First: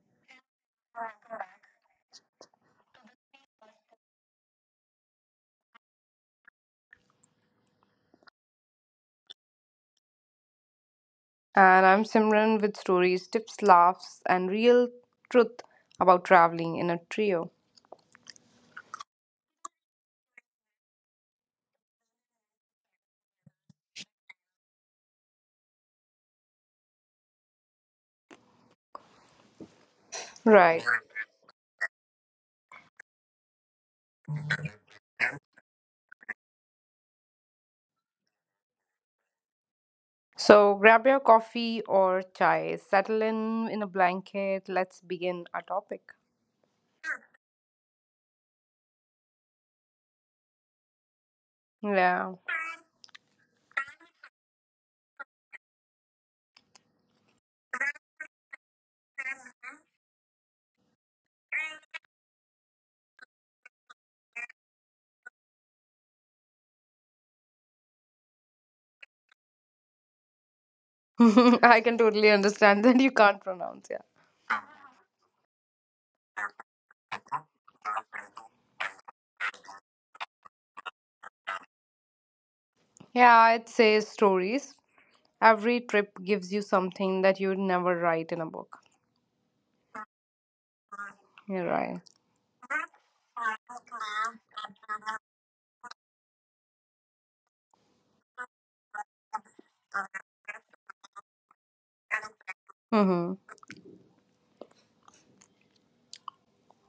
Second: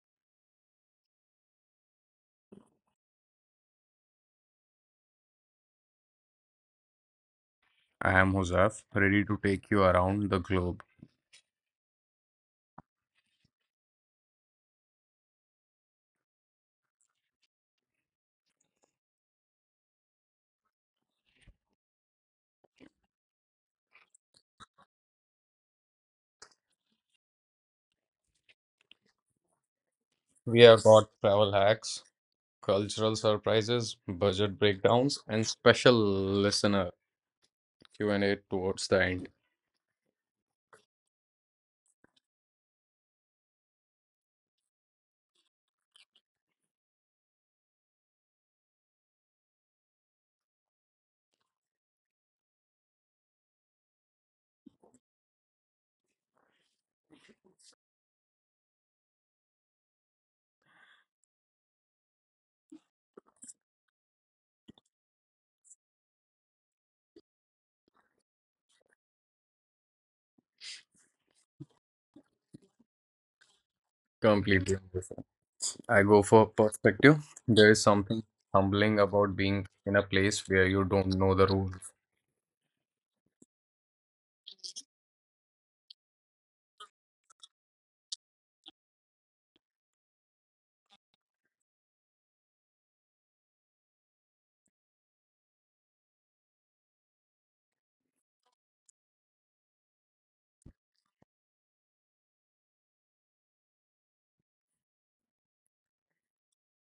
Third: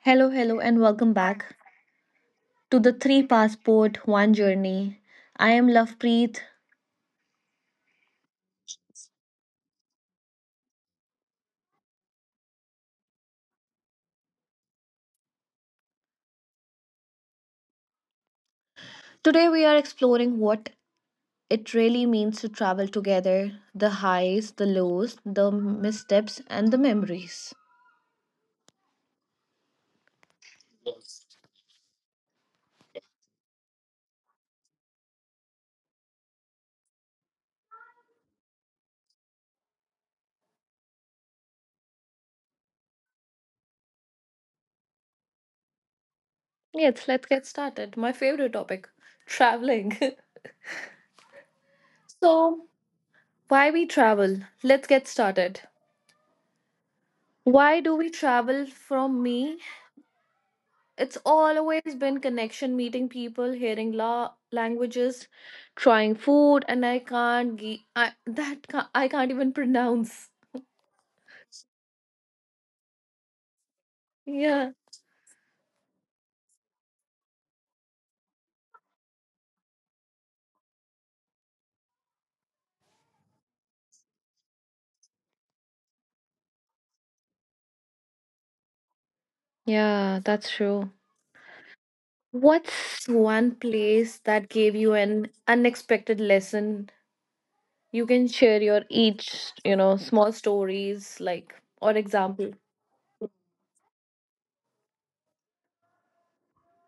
Hello, hello, and welcome back to the Three Passport One Journey. I am Lovepreet. I am Huzaf, ready to take you around the globe. And I'm Simran with stories, tips, laughs, and real truth about traveling in a trio. Today, we are exploring what it really means to travel together, the highs, the lows, the missteps, and the memories. We Right. have got travel hacks, cultural surprises, budget breakdowns, and special listener Q&A towards the end. So grab your coffee or chai, settle in a blanket. Let's begin our topic. Yes, let's get started. My favorite topic, traveling. Yeah. so, why we travel? Let's get started. Why do we travel? From me, it's always been connection, meeting people, hearing languages, trying food, and I can't I can't even pronounce. I can totally understand that you can't pronounce. Yeah. Yeah. Completely different. I go for perspective. There is something humbling about being in a place where you don't know the rules. Yeah, it says stories. Every trip gives you something that you'd never write in a book. Yeah, that's true. You're right. What's one place that gave you an unexpected lesson? You can share your each, small stories like or example. Mm-hmm.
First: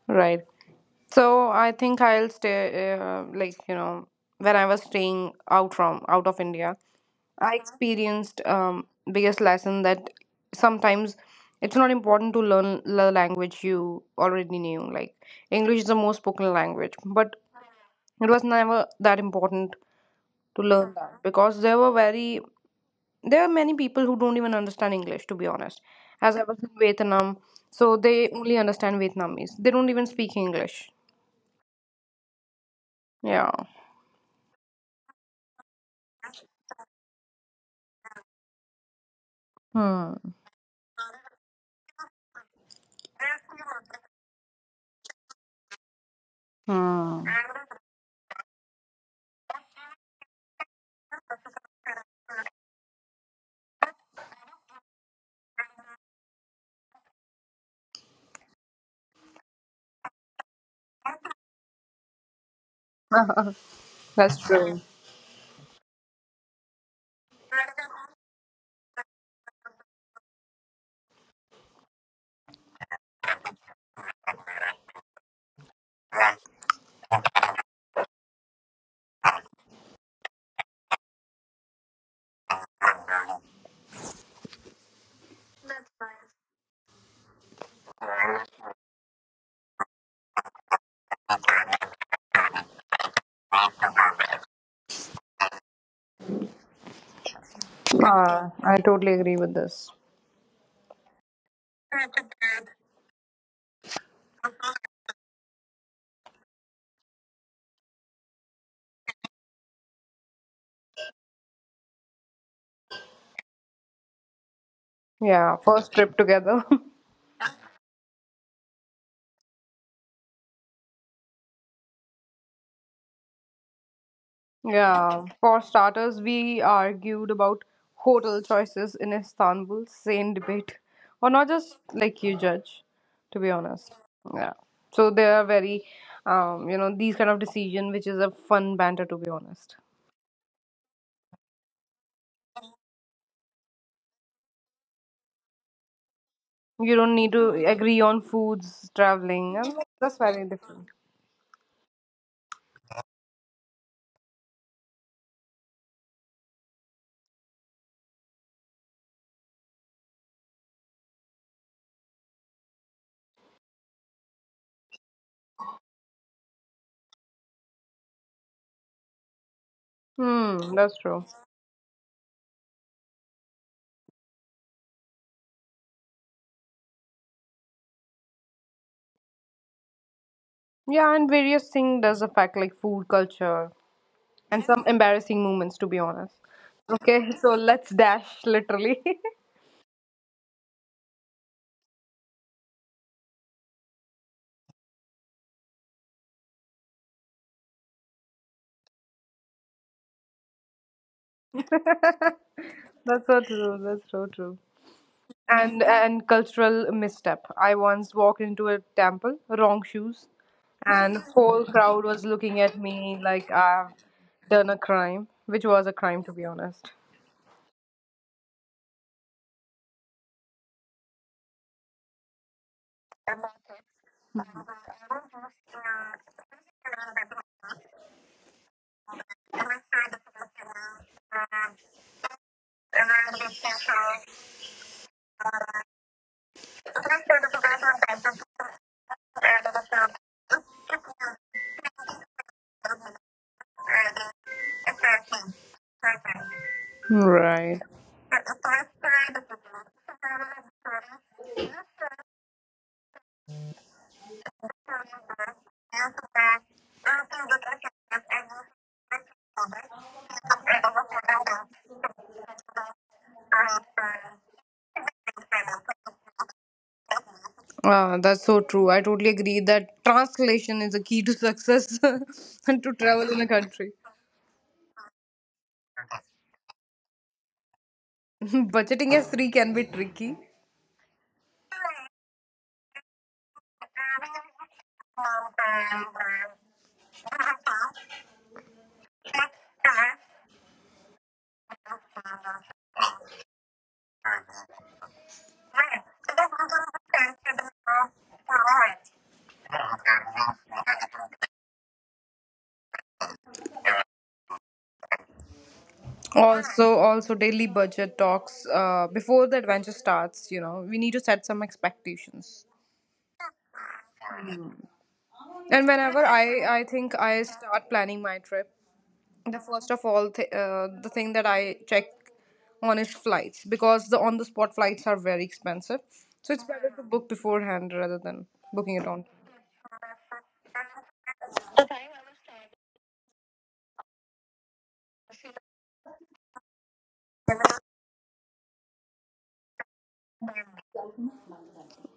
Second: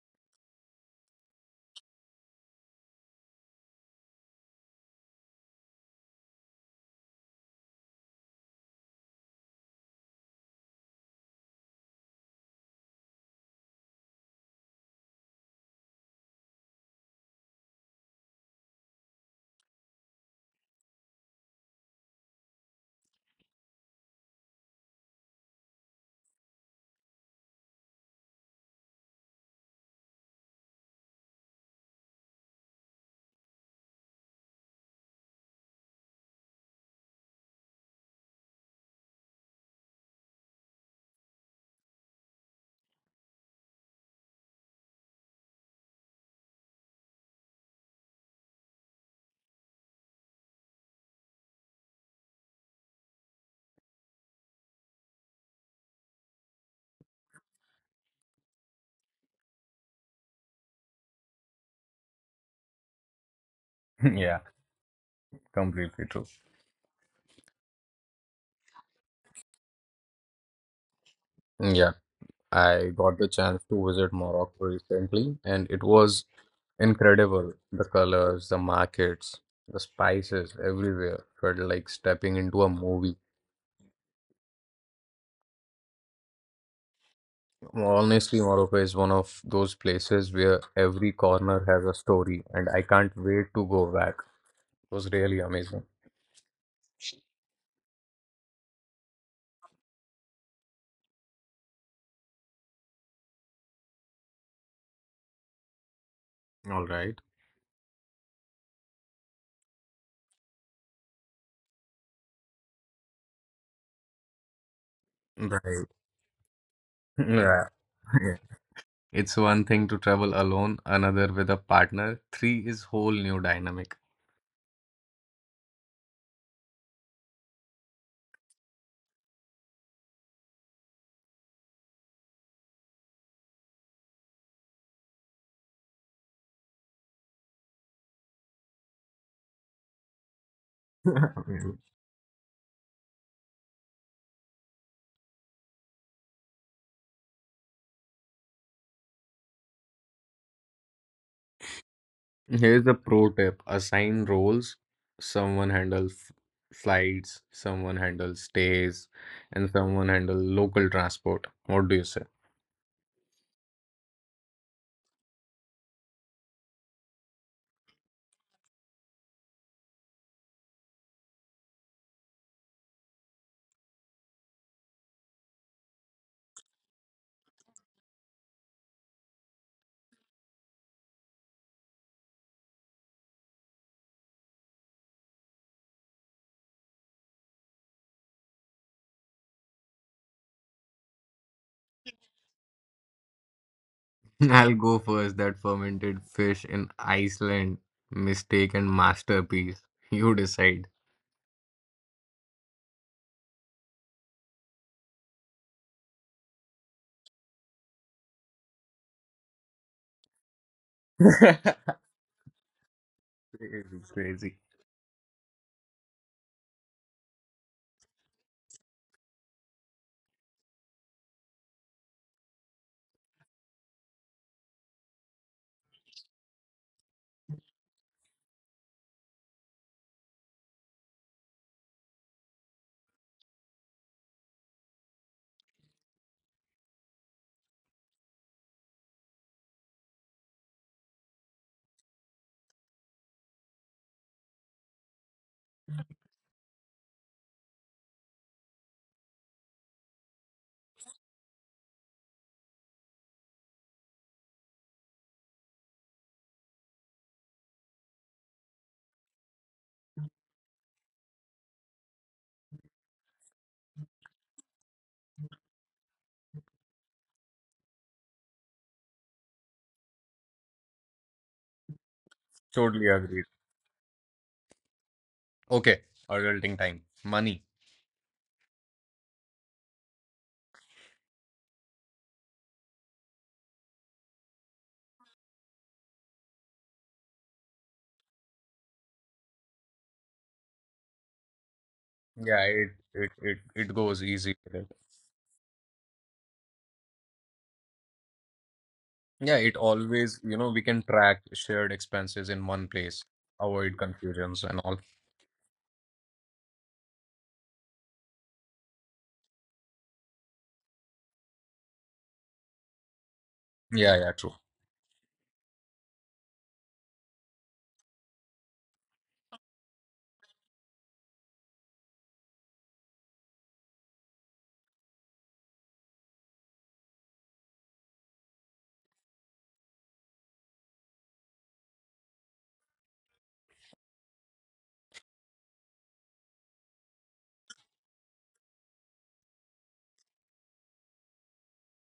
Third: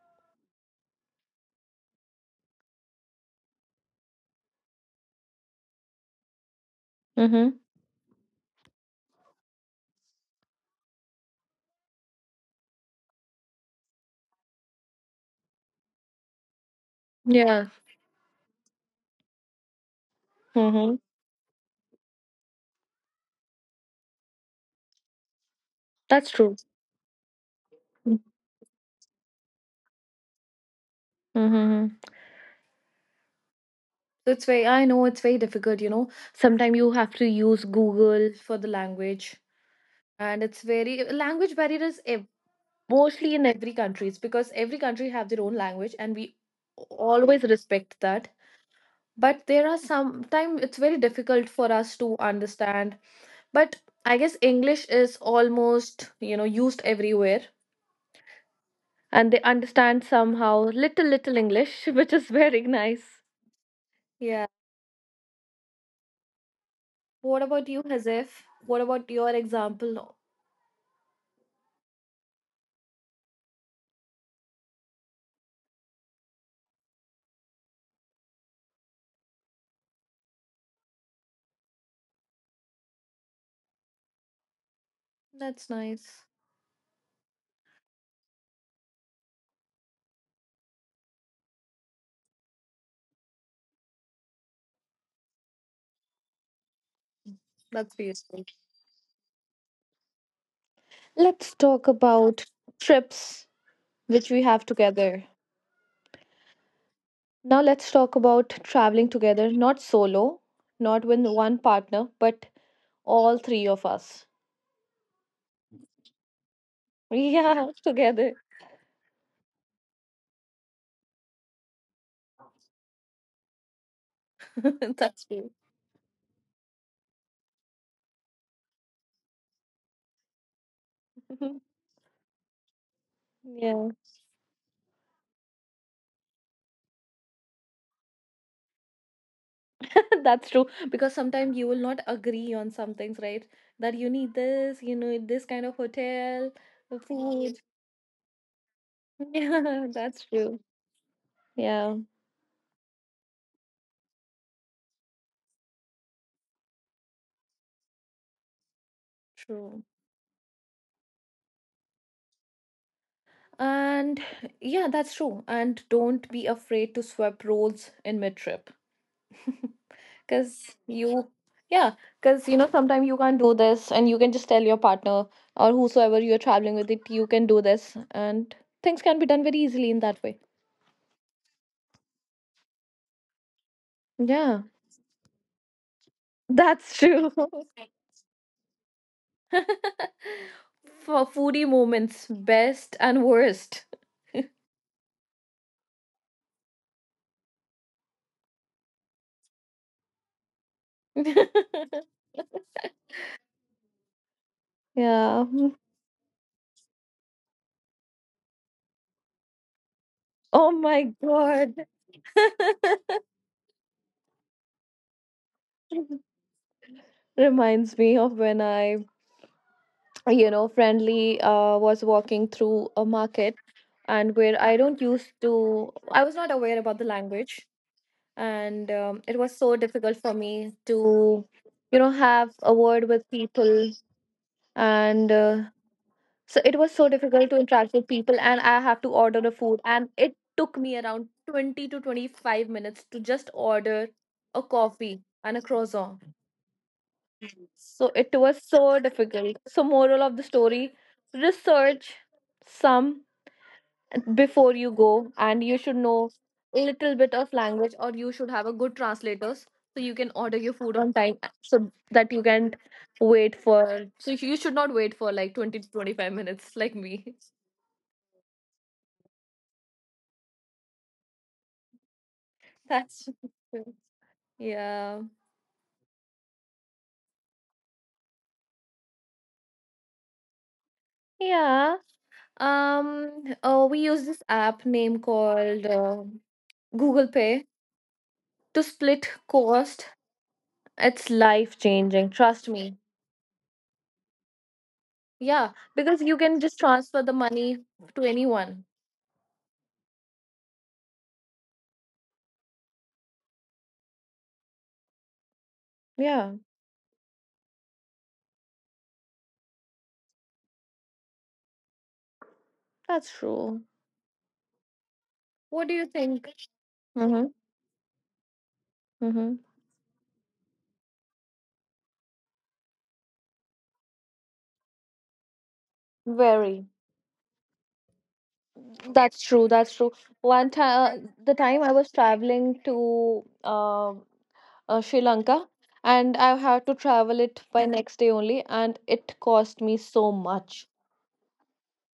Right. So I think I'll stay, like when I was staying out from out of India, I Mm-hmm. experienced biggest lesson that sometimes it's not important to learn the language you already knew. Like English is the most spoken language, but Yeah. it was never that important to learn Mm-hmm. that because there were very there are many people who don't even understand English. To be honest, That's as I true. was in Vietnam, so they only understand Vietnamese. They don't even speak English. Mm-hmm. Yeah. So it's very, I know it's very difficult, Sometimes you have to use Google for the language, Hmm. and it's very, language barrier is mostly in every countries, because every country have their own language, and we Hmm. always respect that. But there are sometimes it's very difficult for us to understand. But I guess English is almost, used everywhere, and they understand somehow little little English, which is very nice. That's Yeah, Yeah. true. completely true. What about you, Hazef? What about your example? Yeah, I got the chance to visit Morocco recently, and it was incredible. The colors, the markets, the spices everywhere felt like stepping into a movie. That's nice. Honestly, Morocco is one of those places where every corner has a story, and I can't wait to go back. It was really amazing. That's beautiful. I totally agree with this. Let's talk about trips which we have together. All right. Now let's talk about traveling together, not solo, not with one partner, but all three of us. Yeah, Right. first trip together. Yeah. Yeah, Yeah. together. It's one thing to travel alone, another with a partner, three is whole new dynamic. Yeah, That's true. for starters, we argued about hotel choices in Istanbul. Same debate. Or not just like you judge, to be Yeah, honest. Yeah. So they are very, you know, these kind of decision, which is a fun banter, to be honest. that's true. Because sometimes you will not agree on some things, right? That you need this, you know, this kind of hotel, You the don't need to food. agree on foods, traveling, and Yeah, that's that's very true. different. Yeah. Here's a pro tip assign roles. Someone handles flights, someone handles stays, and True. someone handles local transport. What do you say? And yeah, that's true. And don't be afraid to swap roles in mid trip. Hmm, Because that's true. you, yeah, because you know, sometimes you can't do this, and you can just tell your partner or whosoever you're traveling with it, you can do this. And things can be done very easily in that way. Yeah, and various thing does affect like food culture and Yeah, some embarrassing moments to be honest. that's Okay, true. so let's dash literally. For foodie moments, best and worst. I'll go first. That fermented fish in Iceland, mistake and masterpiece. You decide. That's so true. That's so true. Yeah. And cultural misstep. I once walked into a temple, wrong shoes, Oh my and Crazy, whole God. crowd was looking at me like I've crazy. done a crime, which was a crime to be honest. Reminds me of when I, friendly, was walking through a market, and where I don't used to I was not aware about the language. And it was so difficult for me to, have a word with people. And so it was so difficult to interact with people, and I have to order the food, and it took me around 20 to 25 minutes to just order a coffee and a croissant. Right. So it was so difficult. So moral of the story, research some before you go, and you should know a little bit of language, or you should have a good translators so you can order your food on time, so that you can wait for so you should not wait for like 20 to 25 minutes like me. That's so true. I totally agree that translation is a key to success and to Totally That's, travel in agreed. a country. yeah. Okay, adulting time. Money. Budgeting as three can be tricky. Yeah. Um oh, we use this app name called Google Pay to split cost. It's life changing, Yeah, trust it me. it it, it goes easy. Yeah, because you can just transfer the money to anyone. Yeah, it always, you know, we can track shared expenses in one place, avoid confusions and all. Yeah, Also daily budget talks before the adventure starts, you know, we need to set some expectations. that's true. Yeah, yeah, true. and What do you whenever think? i i think I Mm-hmm. start planning my trip. Mm-hmm. The first of all th- uh, the thing that I check on is flights, because the on the spot flights are very expensive, so it's better Very. to book beforehand rather than booking it on. That's true. That's true. One time, the time I was traveling to Sri Lanka, and I had to travel it by next day only, and it cost me so much.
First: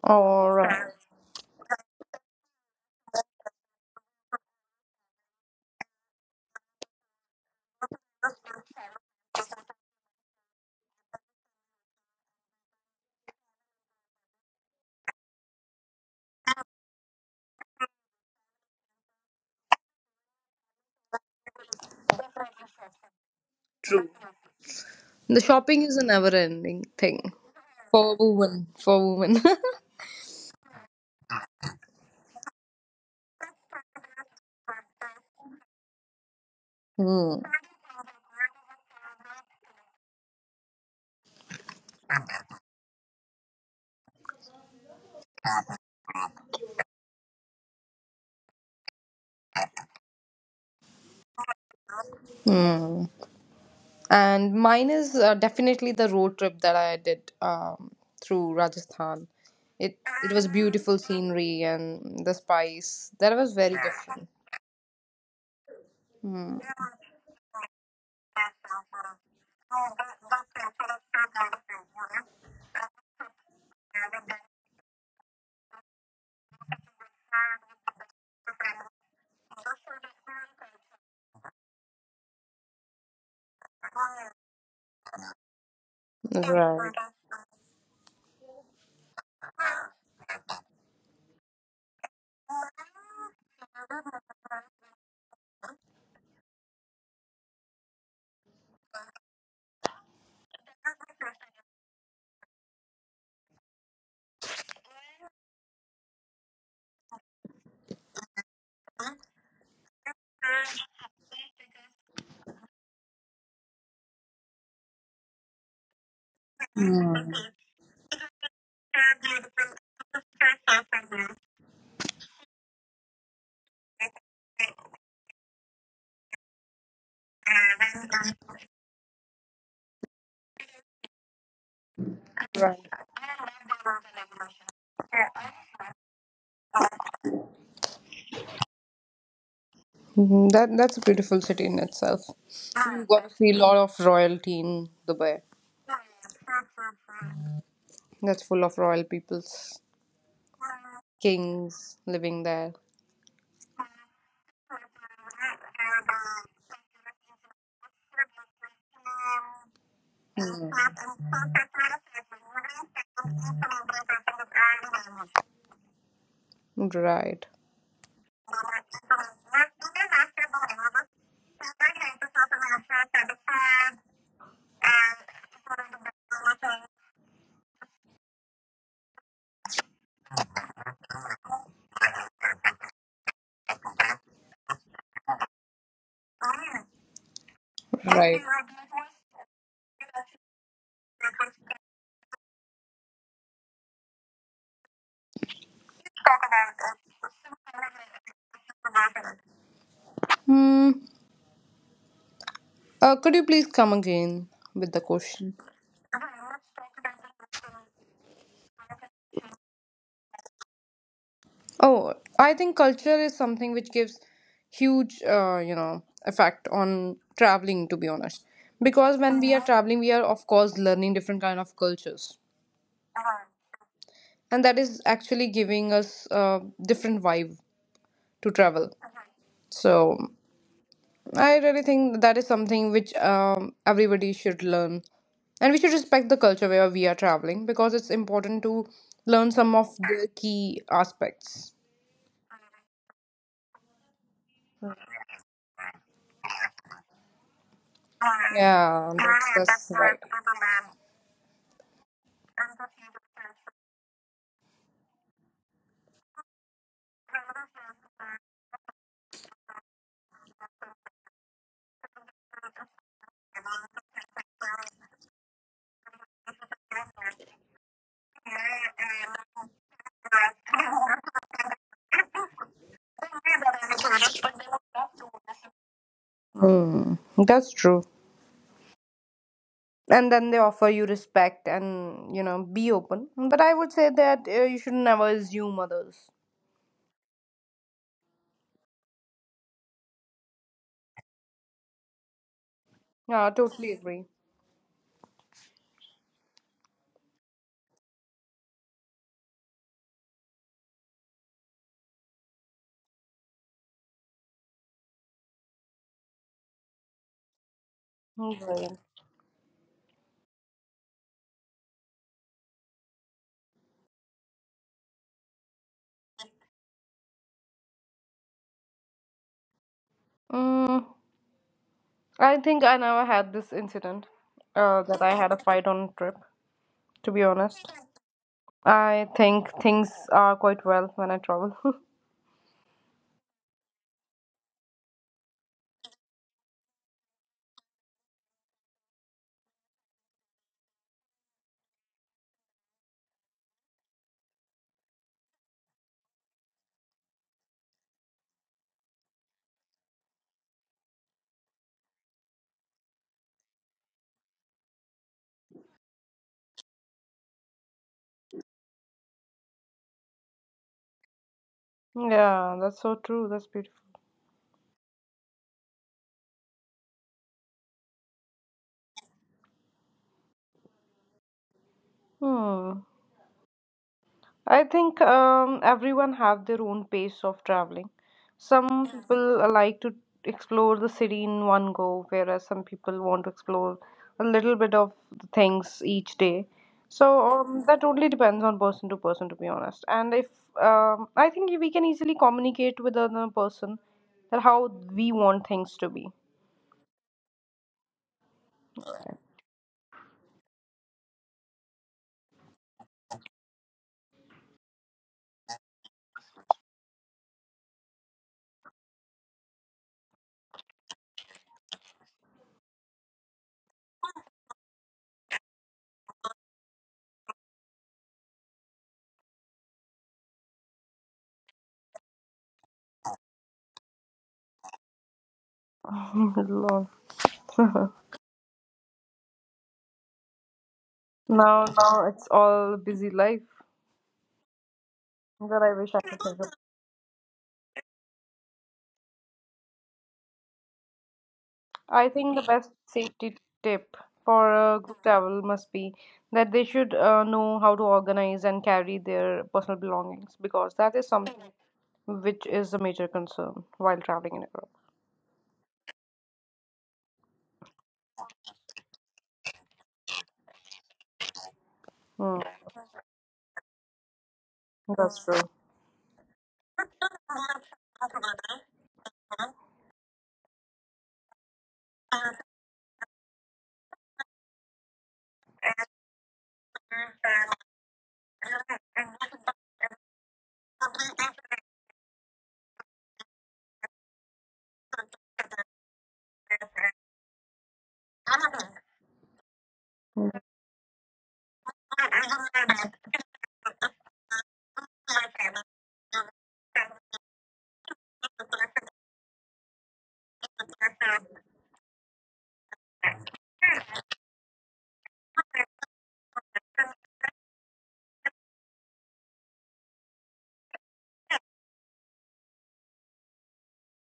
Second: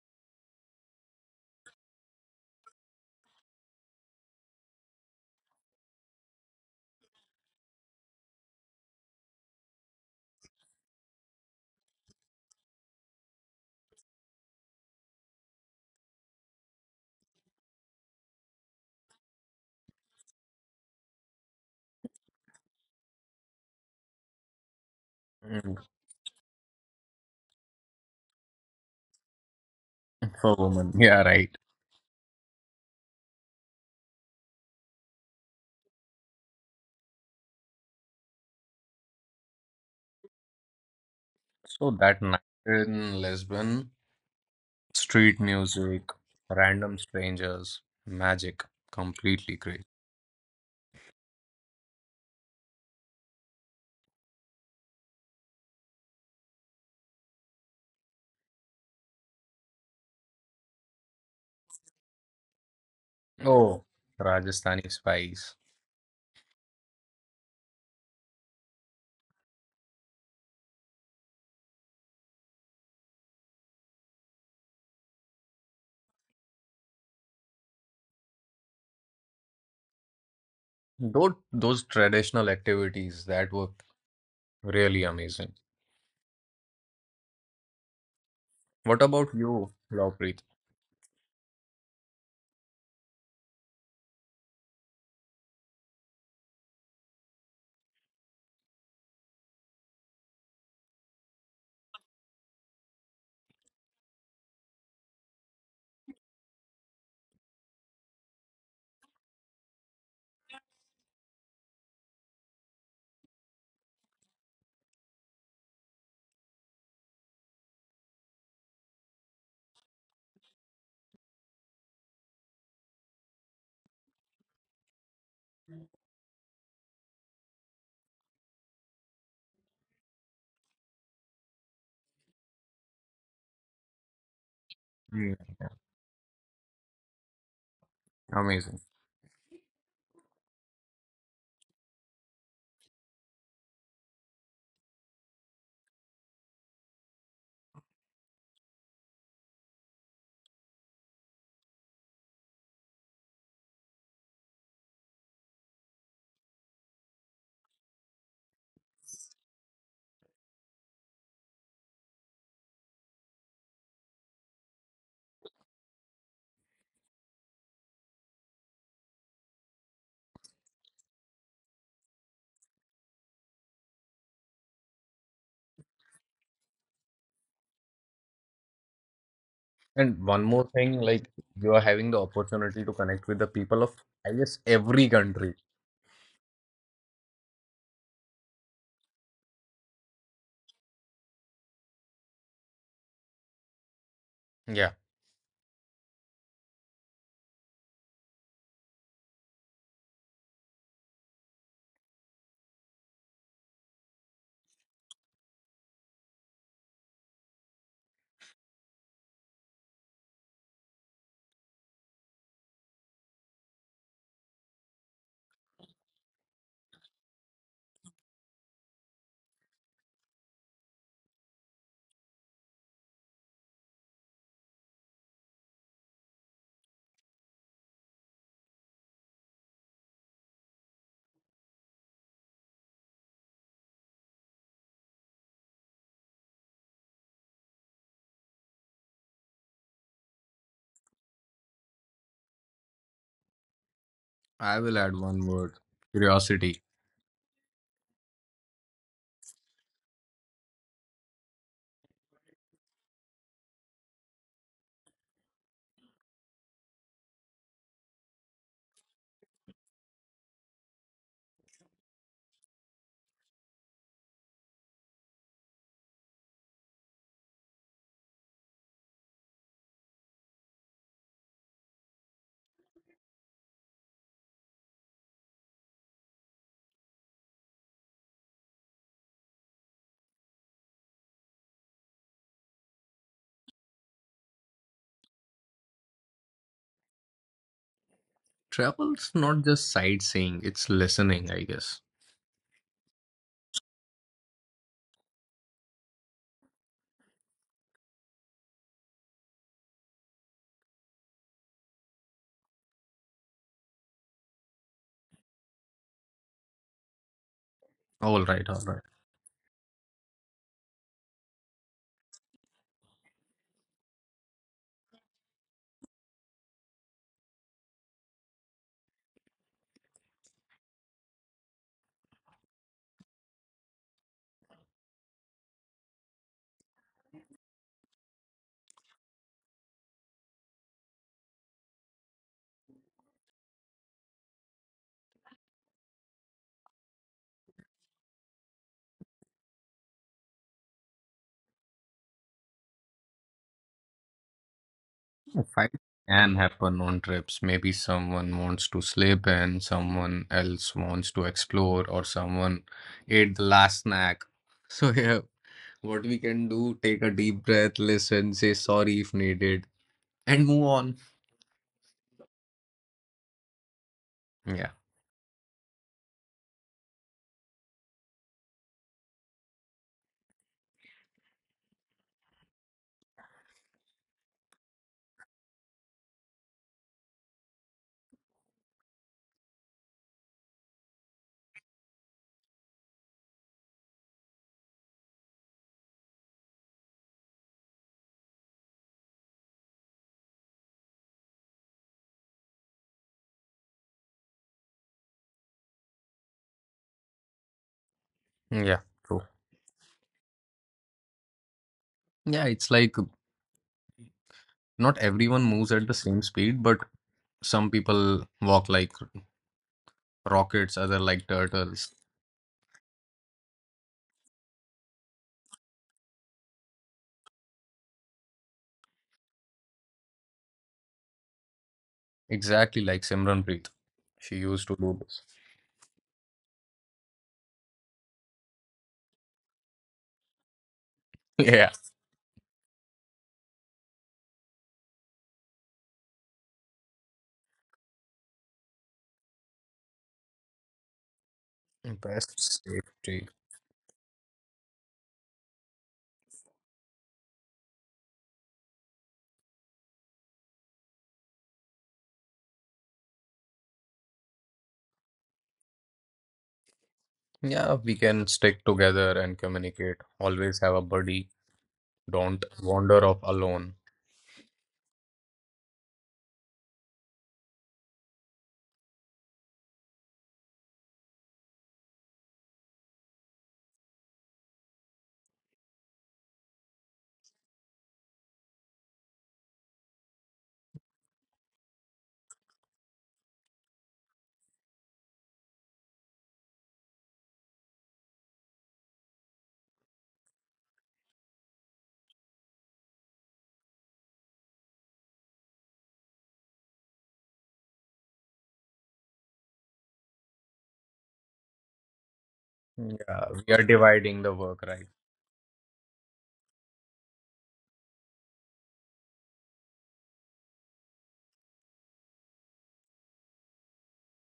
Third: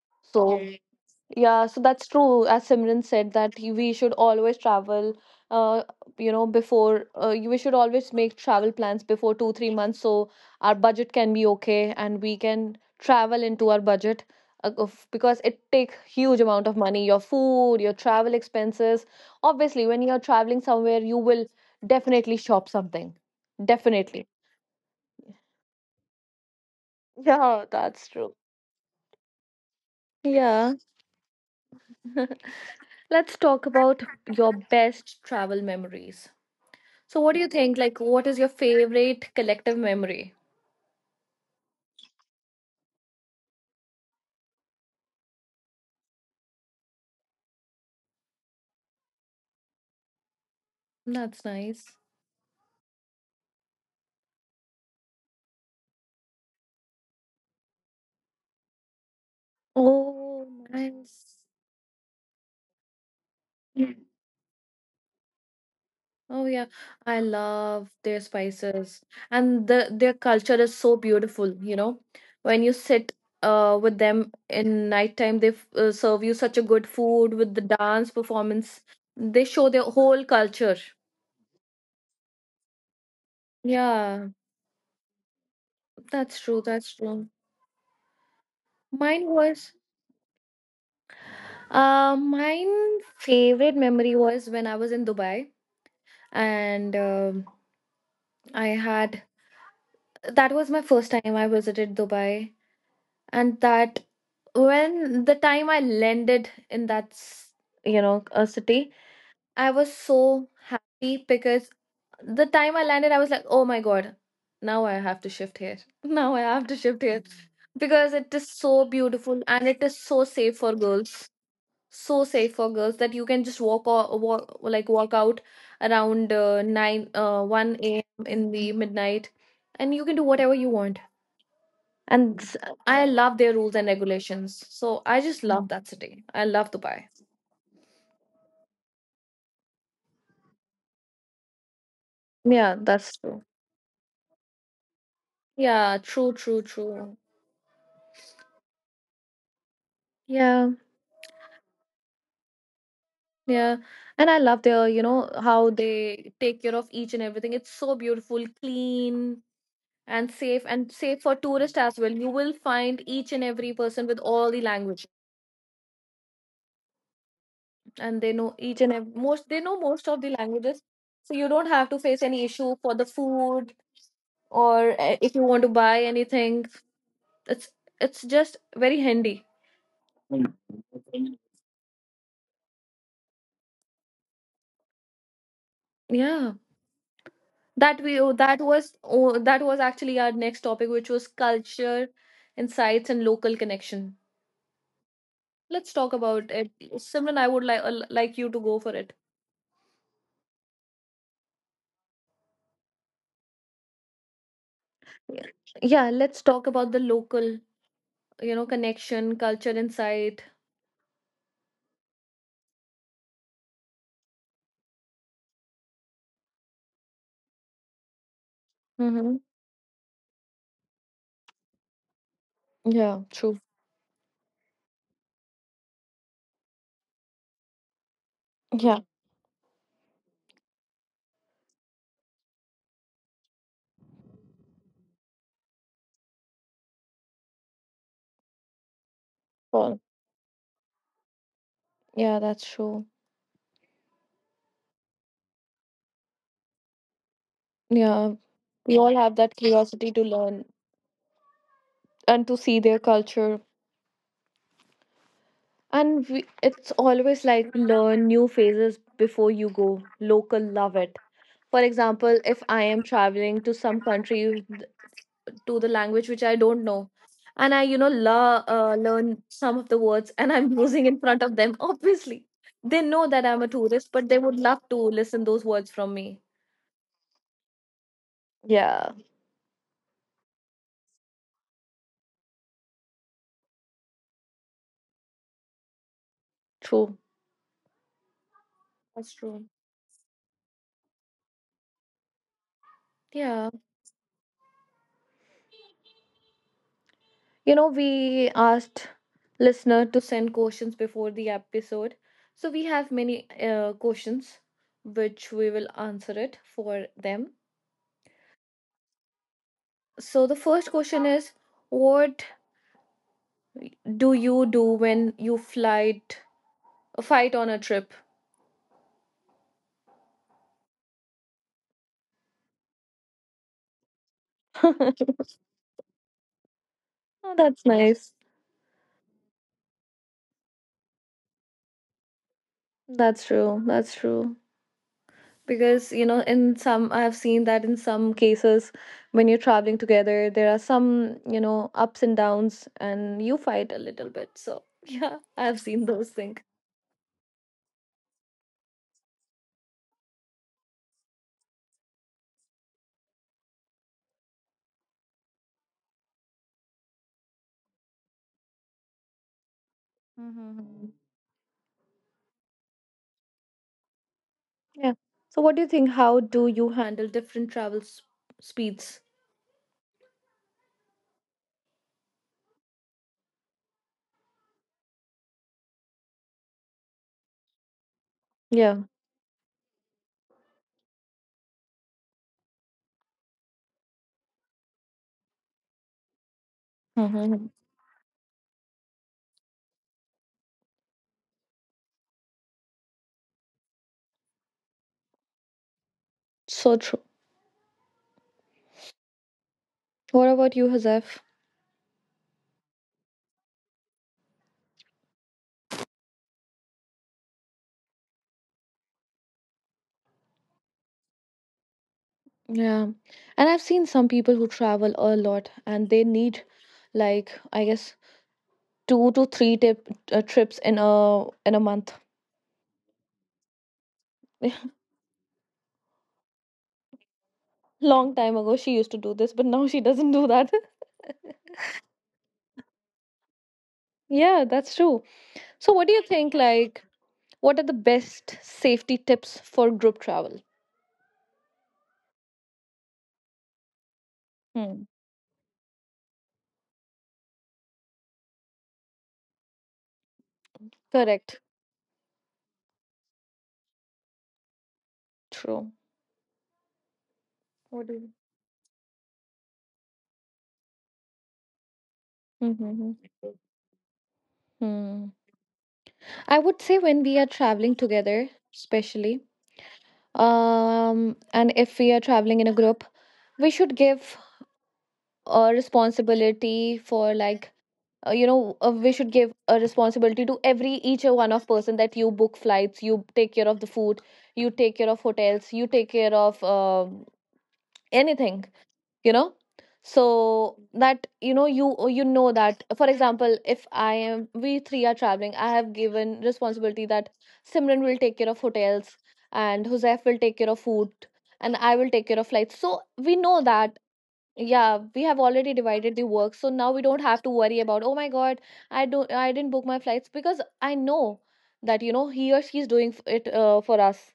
All So, right. yeah, so that's true. As Simran said, that we should always travel, uh, before we should always make travel plans before 2, 3 months, so our budget can be okay and we can travel into our budget, because it takes huge amount of money, your food, your travel expenses. Obviously, when you're traveling somewhere, you will definitely shop something. Definitely. The Mm, shopping is a never ending thing Yeah, that's for true. women, for women. for Yeah. women. Yeah, right. Let's talk about your best travel memories. So what Hmm. do you think? Like, what is your favorite collective memory? So that night in Lisbon, street music, random strangers, magic, completely crazy. That's nice. Hmm. And mine is definitely the road trip that I did through Rajasthan. It it Oh, was beautiful nice. scenery and the spice. That was very Oh, Mm. different. Rajasthani spice. Oh Mm, yeah, I love their spices, and the their culture is so beautiful, you know. When you sit with them in nighttime, they serve you such a good food with the dance performance. They show their whole culture. Those traditional activities that were Yeah, really amazing. that's true. right. That's true. What Mine about you, was Lopreet? Mine favorite memory was when I was in Dubai. And I had, that was my first time I visited Dubai, and that, when the time I landed in that you know, a city, I was so happy, because the time I landed, I was like, oh my God, now I have to shift here. Now I have to shift here, Hmm. because it is so beautiful, and it is so safe for girls. So safe for girls that you can just walk or walk like walk out around uh, 9 uh, 1 a.m. in the midnight, and you can do whatever you want. And Right. I love their rules and regulations, so I Mm, just love that city. I love Dubai. amazing. Mhm. That that's a beautiful city in itself. Yeah, You that's got to true. see a lot of royalty in Dubai. Yeah, true, true, true. That's full of royal peoples, Yeah. kings living there. Yeah, and I love their, you know, how they take care of each and everything. It's so beautiful, clean and safe, and safe for tourists as well. You will find each and every person with all the languages, Right. and they know each and ev most they know most of the languages, so you don't have to face any issue for the food, or if you want to buy anything. it's it's just very handy. And one more thing, like you are having the opportunity to connect with the people of, I guess, every country. Yeah, that we Right. Oh, that was actually our next topic, which was culture insights and local connection. Yeah, Let's talk about it. Simran, I would like you to go for it. Hmm. Could you please come again with the Yeah, question? yeah, let's talk about the local, you know, connection, culture insight. Oh, I think culture is something which gives huge, you know, effect on traveling. To be honest, because Mm-hmm. when we are traveling, we are of course learning different kind of cultures, Yeah, true. and that is actually giving us a different vibe to travel. Yeah. So I really think that is something which everybody should learn, and we should respect the culture where we are traveling because it's important to learn some of Well, the key aspects. yeah, that's true. I will add one word, curiosity. Yeah, we Yeah, all have that that's curiosity right. to learn and to see their culture. And we, it's always like, learn new phases before you go. Local love it. For example, if I am traveling to some country, to the language which I don't know, and I, learn some of the words, and I'm using in front of them, obviously. They know that I'm a tourist, but they would love to listen those words from me. Mm, that's true. Yeah, And then they offer you respect and, you know, be open. But I would say that you should never assume others. true. Travel's That's not true. just sightseeing, it's listening, I guess. Yeah, I Yeah. totally agree. You know, we asked listener to send questions before the episode. So we have many questions which we will answer it for them. All right, all Okay. right. So the first question is, what do you do when you flight fight on a trip? Mm, I think I never had this incident Oh, that I had a fight on a trip, to be that's honest. nice. I think things are quite well when I travel. That's true. That's true. Because you know, in some, I've seen that in some cases when you're traveling together, there are some, you know, ups and downs, and you fight a little bit. So yeah, Oh, I've fight seen those can things. happen on trips. Maybe someone wants to sleep and someone else wants to explore, or someone ate the last snack. So, yeah, what we can do, take a deep breath, listen, say sorry if needed, and move Mm-hmm. on. Yeah, that's so true. That's beautiful. Yeah. Yeah, so what do you think? How do you handle different travel speeds? Hmm. I think everyone have their own pace of traveling. Yeah. Some people like to explore the city in one go, whereas some people want to explore a little bit of the things each day. So Mm-hmm. That only depends on person to person, to be honest. And if I think we can easily communicate with another person that how we want things to be. So true. Yeah, true. What about you, Hazef? Yeah, it's like not everyone moves at the same speed, but some people walk like rockets, other like turtles. Yeah, and I've seen some people who travel a lot, and they need, like, I guess, two to three trips in a month. Exactly like Simranpreet. She used to do this. Lord. Now, Long time ago, she used to do this, but now she doesn't do that. Yeah. now it's all busy life Yeah, that's true. that So, I what wish do I you could think? think. Like, what are the best safety tips for group travel? I Best think the best safety. safety tip for a Hmm. group travel must be that they should know how to organize and carry their personal belongings because that is something Correct. which is a major concern while traveling in Europe. True. Yeah, What we do you? can stick together and communicate. Always have a buddy. Don't Mm, Hmm. wander off alone. Hmm. that's true. I would say when we are traveling together, especially, and if we are traveling in a group, we should give a responsibility for, like, we should give a responsibility to every each one of person, that you book flights, you take care of the food, you take care of hotels, you take care of anything, you know. Mm, So that, you know, you know that, for example, if I am, we three are traveling, I have given responsibility that Simran will take care of hotels, and Huzaifa will take care of food, and I will take care of flights, so we Yeah, know we are that. dividing the work, Yeah, right? we have already divided the work, so now we don't have to worry about, oh my God, I don't I didn't book my flights, because I know that, you know, he or she's doing it, for us.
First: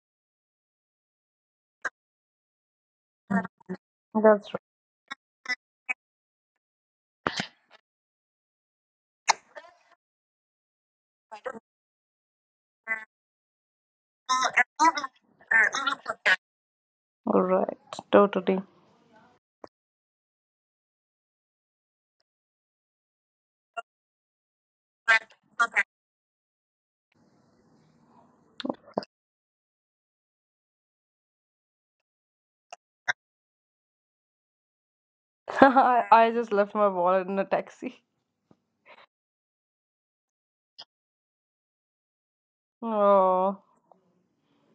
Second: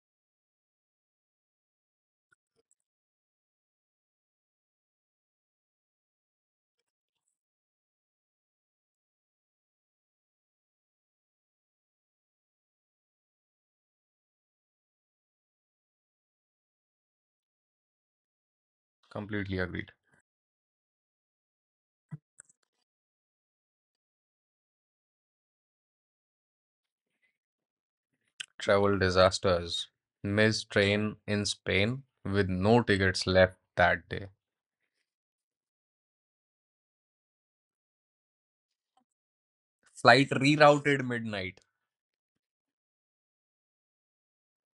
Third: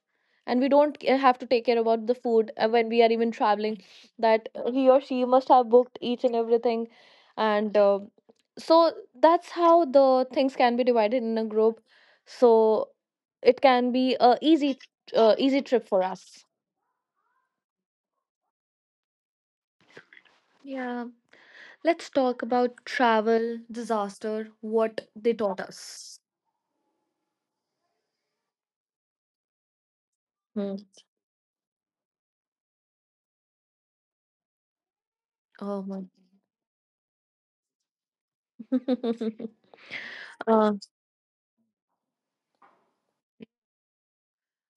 And we don't have to take care about the food when we are even traveling, that's that true. He or she must have booked each and everything. And so that's how the things can be divided in a group, so it can be a easy, easy trip for us. All right, totally. Completely agreed. Yeah. Let's talk about travel, disaster, what they taught us. Travel disasters. Missed Hmm. train in Spain with no tickets left that day. Oh my. I just left my wallet in a taxi. Flight Uh, rerouted midnight. Oh,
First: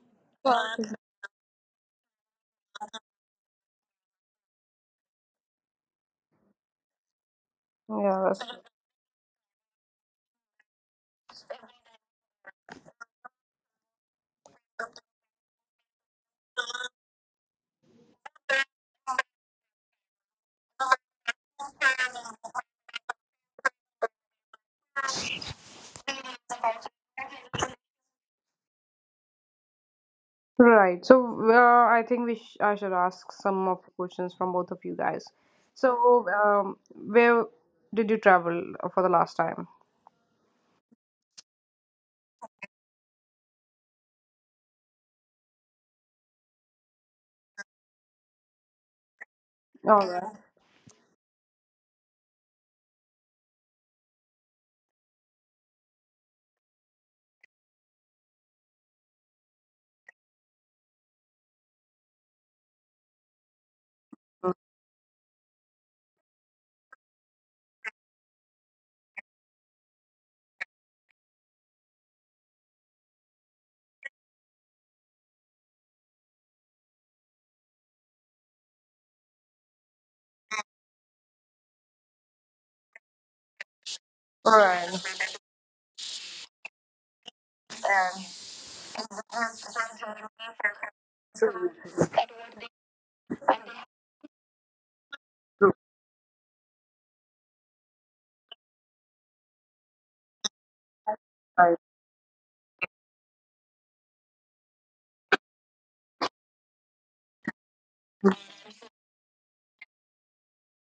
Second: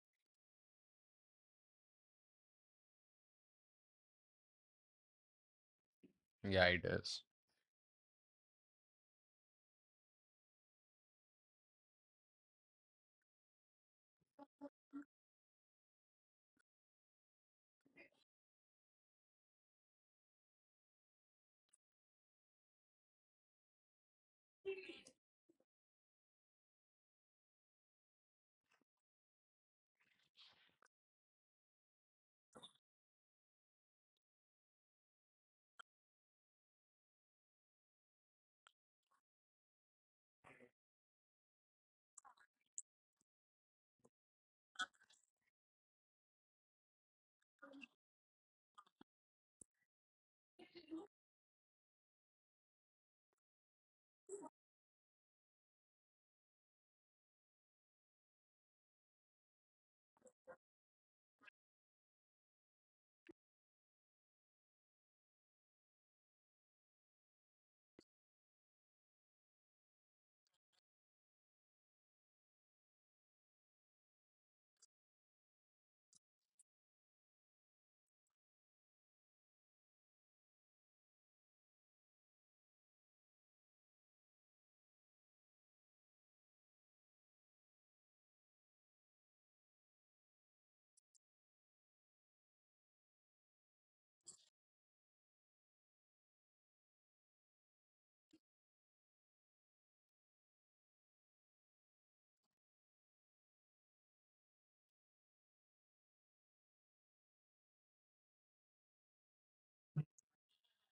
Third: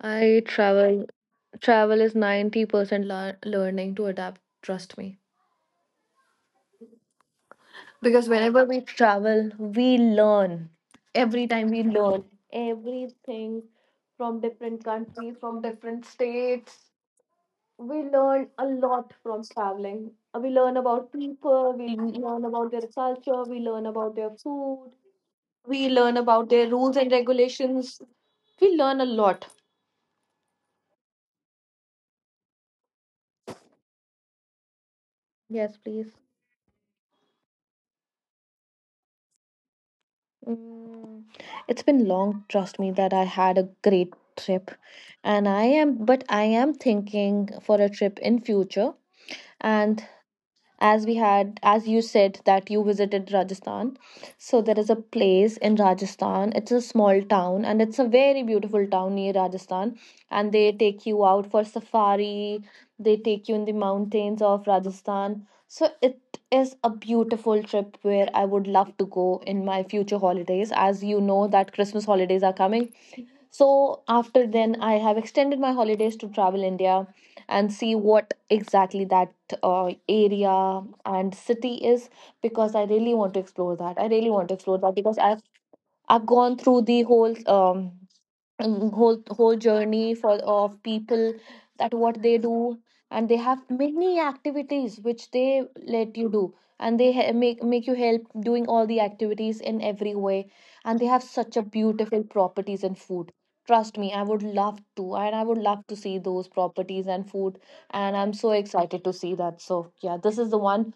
I travel. Travel is 90% learning to adapt, trust me. Yeah, it is. yeah, Because that's. whenever we travel, we learn. Every time we learn everything from different countries, from different states. We learn a lot from traveling. We learn about people, we learn about their culture, we learn about their food. We learn about their rules and regulations. We learn a lot. Right. So I think I should ask some of the questions from both of you guys. Yes, please. So where did you travel for the last time? Mm, it's been long, trust me, that I had a great trip. And I am, but I am thinking for a trip in future. All And, right. as we had as you said that you visited Rajasthan, so there is a place in Rajasthan. It's a small town, and it's a very beautiful town near Rajasthan, and they take you out for safari. They take you in the mountains All of Rajasthan, so it is a beautiful trip where I would love to go in my future holidays. As you know that Christmas holidays are coming, so after then, I have extended my holidays to travel India and see what exactly that area and city is, because I really want to explore that. I really want to explore that because right. I've gone through the whole whole journey for of people, that what they do, and they have many activities which they let you do, and make you help doing all the activities in every way. And they have such a Right. beautiful properties and food. Trust me, I would love to, and I would love to see those properties and food, and I'm so excited to see that. So yeah, this is the one.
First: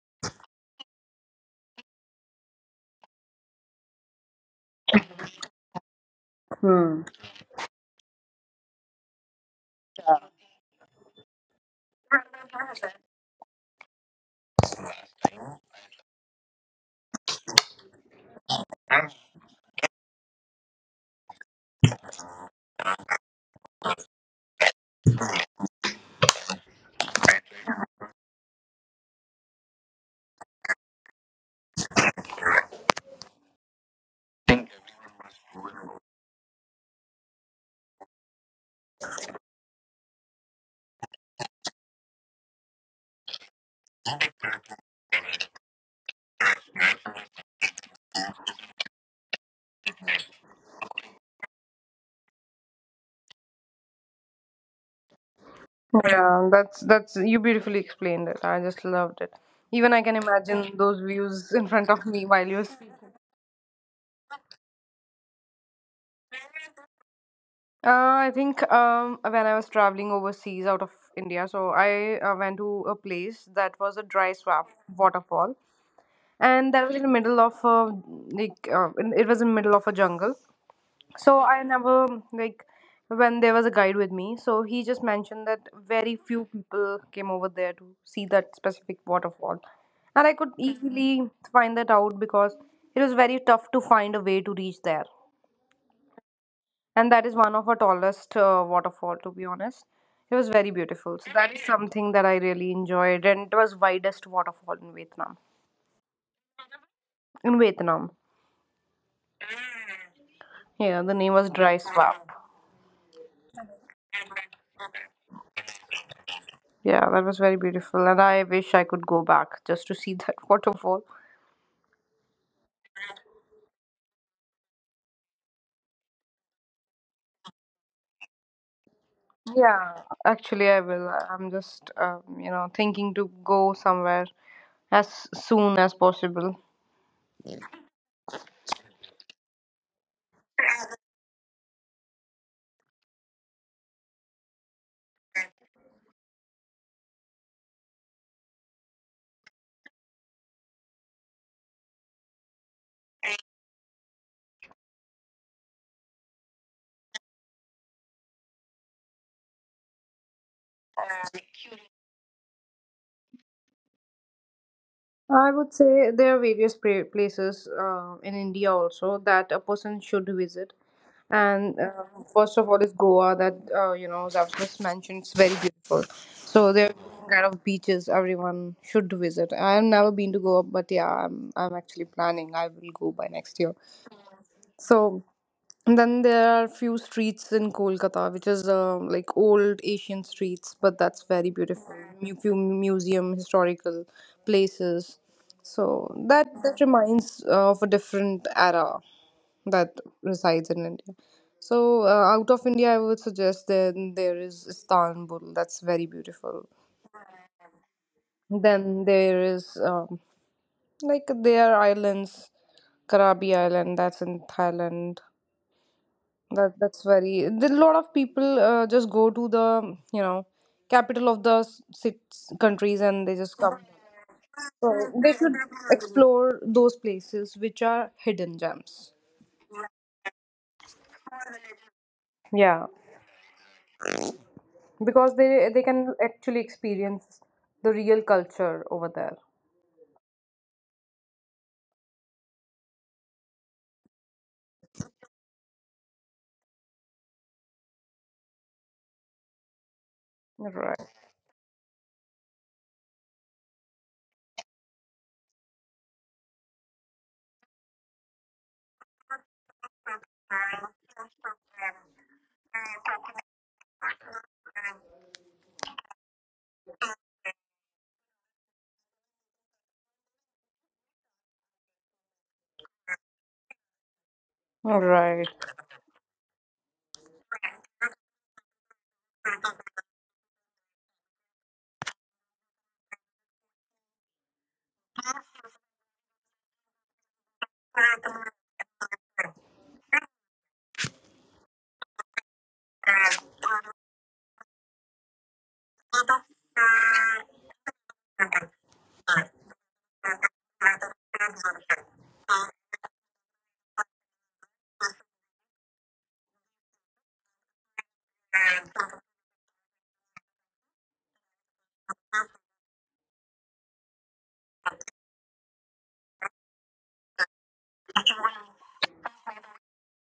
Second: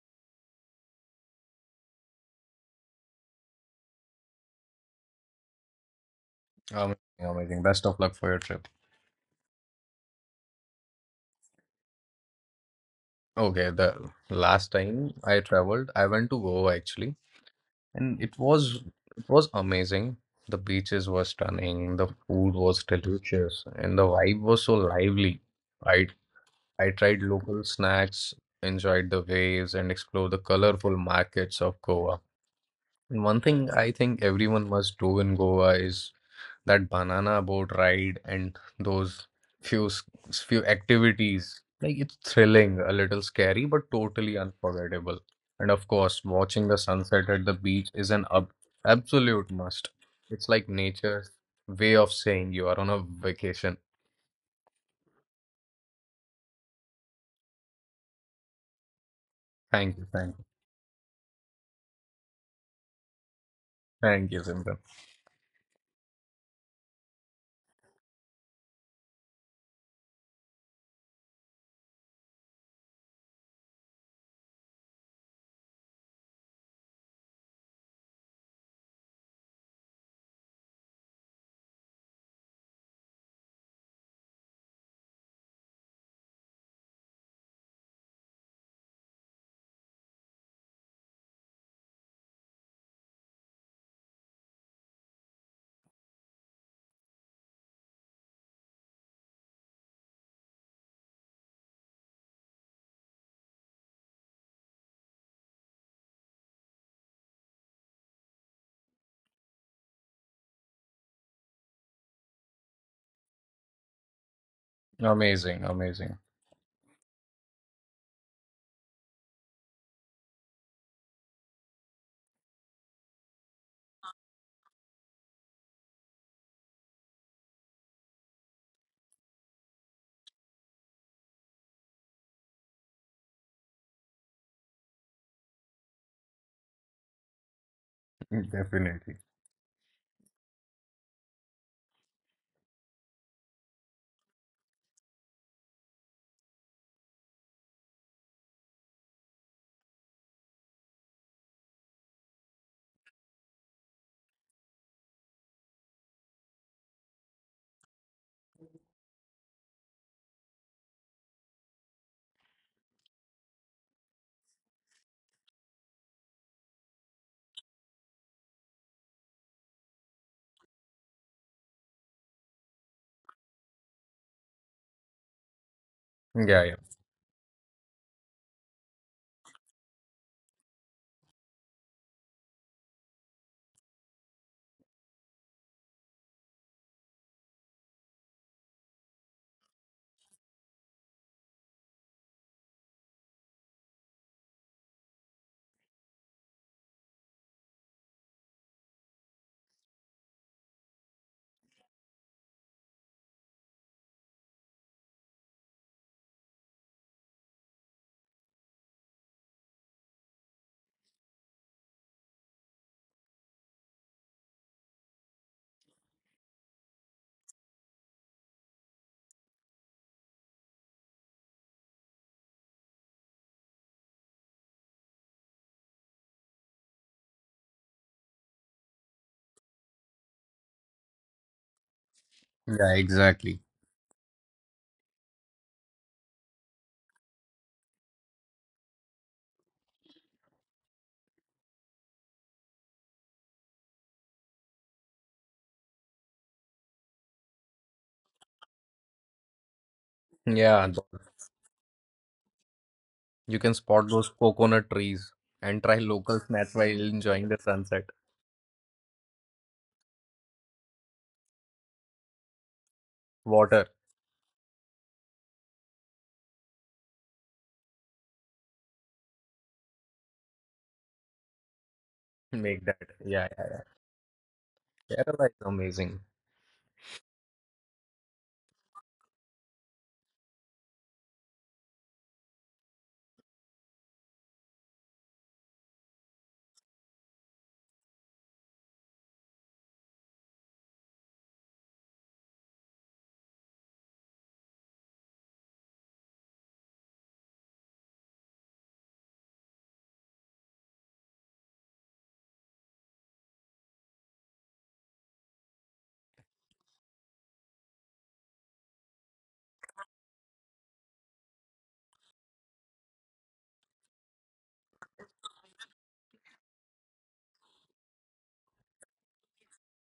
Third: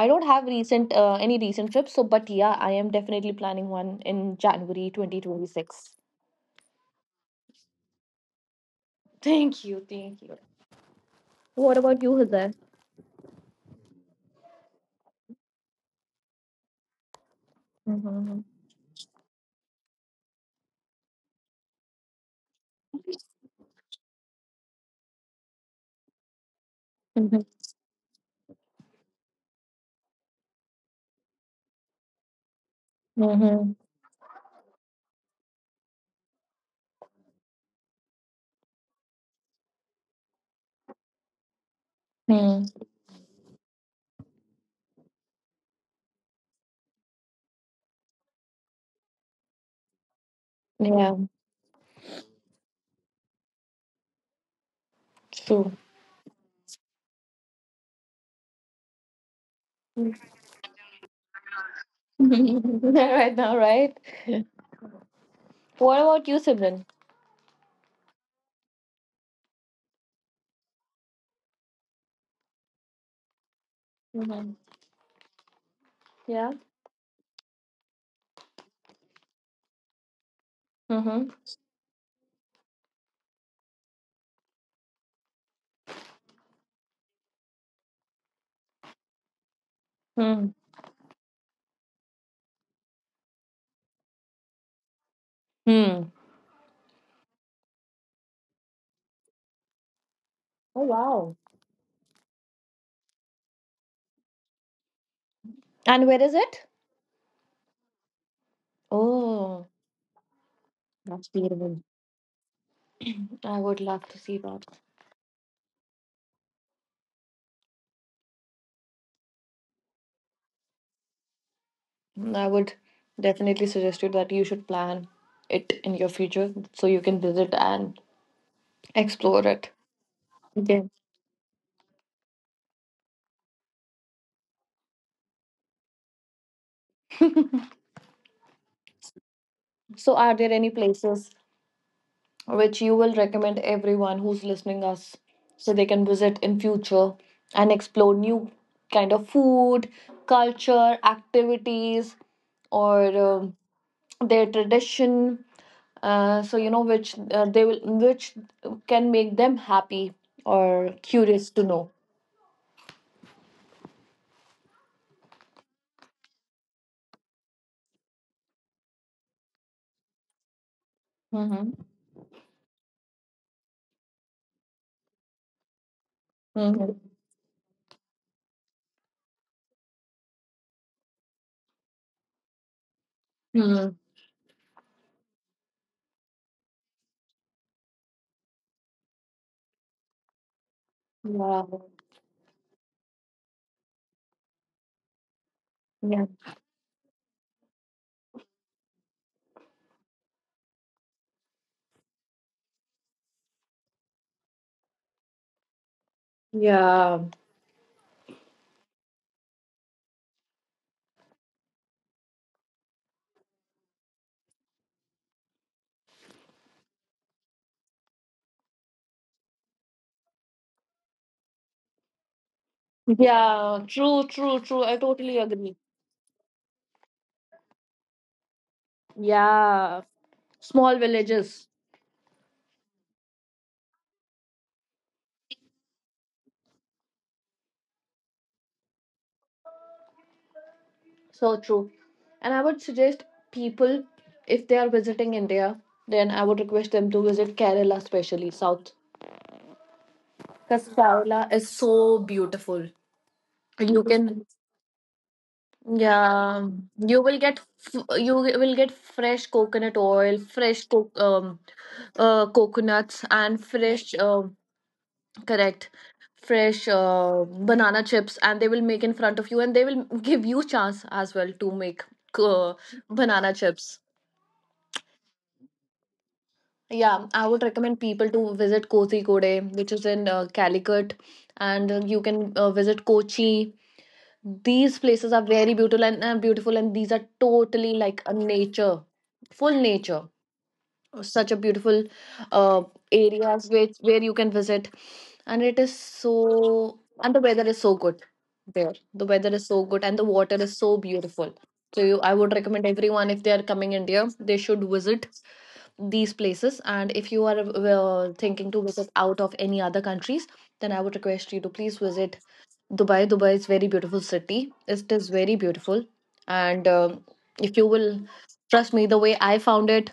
I don't have recent any recent trips, so but yeah, I am definitely planning one in January 2026. Amazing, amazing. Best of luck for your trip. Thank you. Thank you. What about you, Hizar? Okay, the last time I traveled, I went to Goa actually, and Mm-hmm. it was amazing. The beaches were stunning, the food was delicious, and the vibe was so lively. I I tried Mm-hmm. local snacks, enjoyed the waves, and explored the colorful markets of Goa. And one thing Mm-hmm. I think everyone must do in Goa is that banana boat ride and those few s- few activities. Like it's thrilling, a little scary, but totally unforgettable. And of course, watching the sunset at the beach is an ab absolute must. It's like Yeah, nature's way of saying you are on a vacation. it's true. Yeah, that's you beautifully explained it. I just loved it. Even I Thank can you, thank you, imagine those views in front of me while you're speaking. Right now, right? thank Yeah. you, Simran. What about you, Simran? Uh, I think when I was traveling overseas out of India, so I went to a place that was a dry Mm-hmm. swamp waterfall. Yeah. And that was in the middle of a, it was in the middle of a jungle, so Mm-hmm. I never like, when there was a guide with me, so he just mentioned that very few people came over there to see that specific waterfall, and I could easily find that out because it was very tough to find a way to reach there, Mm-hmm. and that is one of our tallest waterfall to be honest. It was very Oh beautiful, so wow. that is something that I really enjoyed, and it was widest waterfall in Vietnam. And where is it? In Vietnam, Oh, yeah, the name that's was dry beautiful. swamp. I would love to see that. Amazing, amazing. Yeah, that was very beautiful, and I wish I could go back just to see that waterfall. Mm, I would definitely suggest you that you should plan it in your future so you can visit and explore it. Yeah, actually, I Okay. will. I'm just, you know, thinking to go somewhere as soon as possible. Definitely. So, are there any places which you will recommend everyone who's listening us, so they can visit in future and explore new kind of food, culture, activities, or their tradition, so you know which they will, which can make them happy or curious to know. I would say there are various places in India also that a person should visit. And Mm-hmm. First of all is Goa, that you know that I just mentioned it's very beautiful. Yeah, So yeah, there are Mm-hmm. different kind of beaches everyone should visit. I've never been to Goa, but yeah, I'm actually planning. I will go by next year. Mm-hmm. So and then there are few streets in Kolkata, which is like old Asian streets, but that's very Yeah. beautiful. Few museum, historical places. So Yeah. that that reminds of a different era that resides in India. So out of India, I would suggest then there is Istanbul. That's very beautiful. Yeah. Then there is like there are islands, Karabi Island. That's in Thailand. That that's very. A lot of people just go to the you know capital of six countries and they just come. Yeah, true, true, true, I So they totally should agree. explore those places which are hidden gems. Yeah, small villages. Yeah, yeah, exactly. because they can actually experience the real culture over there. So true. And I would suggest people, if they are visiting India, then I would request them to visit Kerala, especially South. Yeah, Because Right. th- Kerala is so beautiful. you can You spot those can, coconut trees and try local yeah, snacks while you will enjoying the get sunset. You will get fresh coconut oil, fresh coconuts, and Water. fresh um, correct, fresh banana chips, and they will make in front of you, and they will give you chance as well to make uh, Make that. Yeah, banana yeah. chips. Right. Kerala is amazing. Yeah, I would recommend people to visit Kozhikode, which is in Calicut, and you can visit Kochi. These places are very beautiful and beautiful, and these are totally like a nature, full nature. Such a beautiful uh, areas which where you can visit, and it is so, and the weather is so good there. The weather is so good, and the water is so beautiful. So you, I would recommend everyone, if they are coming India, they should visit these places. And if you are thinking to visit out of any other countries, then I would request you to please visit Dubai. Dubai is very beautiful city, it is very beautiful. And if you will, trust me, the way I found it,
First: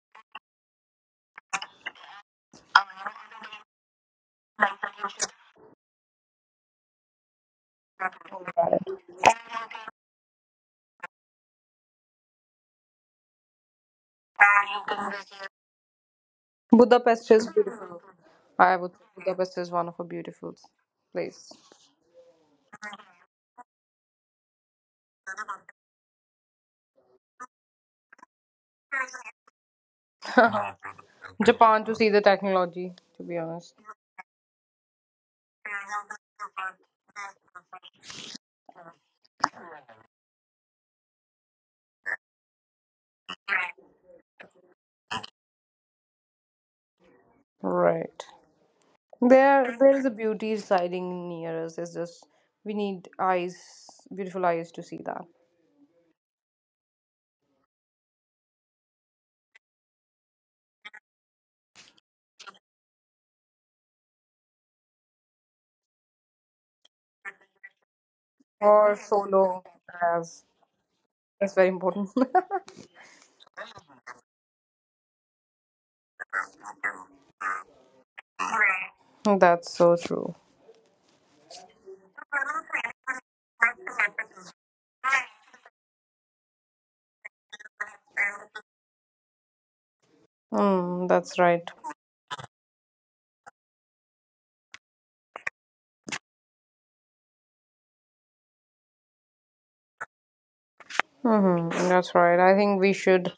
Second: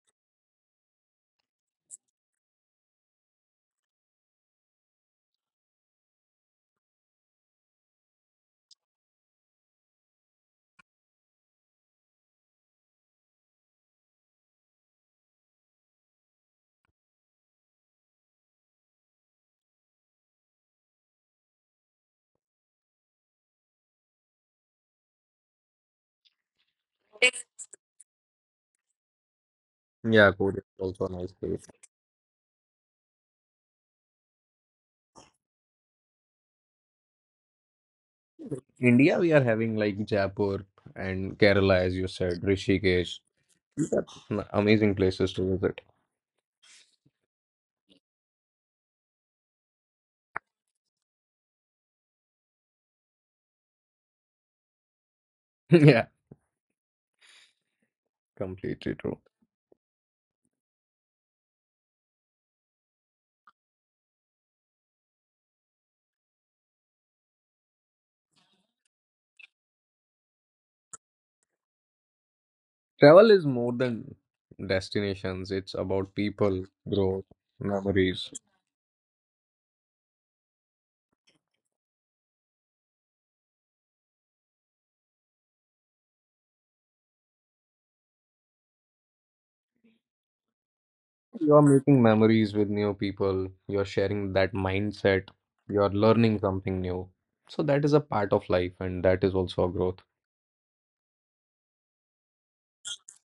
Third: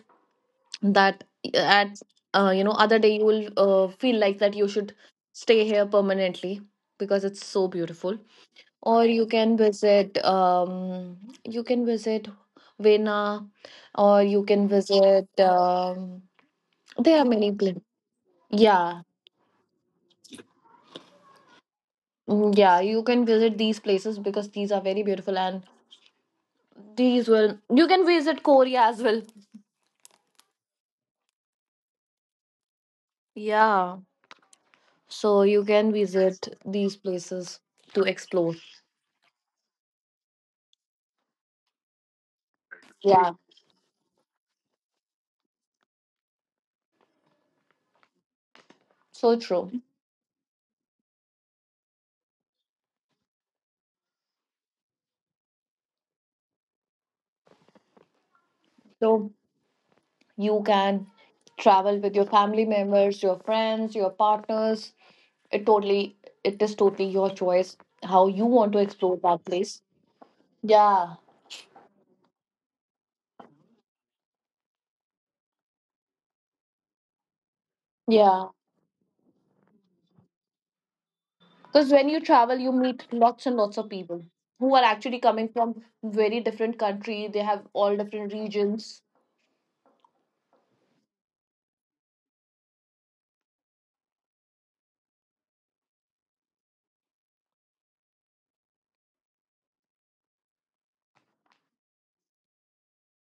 that at you know, other day you will feel like that you should stay here permanently because it's so beautiful. Right. Or you can visit Vena, or you can visit there are Budapest is many places. beautiful. I would. Yeah. Budapest is one of a beautiful place. Mm, yeah, you can visit these places because these are very beautiful, and these will, you can visit Korea as well. Yeah, Korea is also a nice place. Japan to see the technology. To be honest. Yeah. So you can visit these places to explore. India, we are having like Jaipur and Kerala, as you said, Rishikesh. Yeah. These are amazing places to visit. Right. So There, true. there is a beauty residing near us. It's just we need eyes, beautiful eyes to see that. Yeah, completely true. So you can travel with your family members, your friends, your partners. It totally it is totally your choice how you want to Or explore that solo, place. as Yeah. that's very important. Travel is more than destinations, it's about people, growth, memories. Yeah. That's so true. Because when you travel, you meet lots and lots of people who are actually coming from very different country. They have all different regions. Mm, that's You're right. making memories with new people, you're sharing that mindset, you're learning something new. So that is a part of life, and that is also a growth. Hmm, that's right. I think we should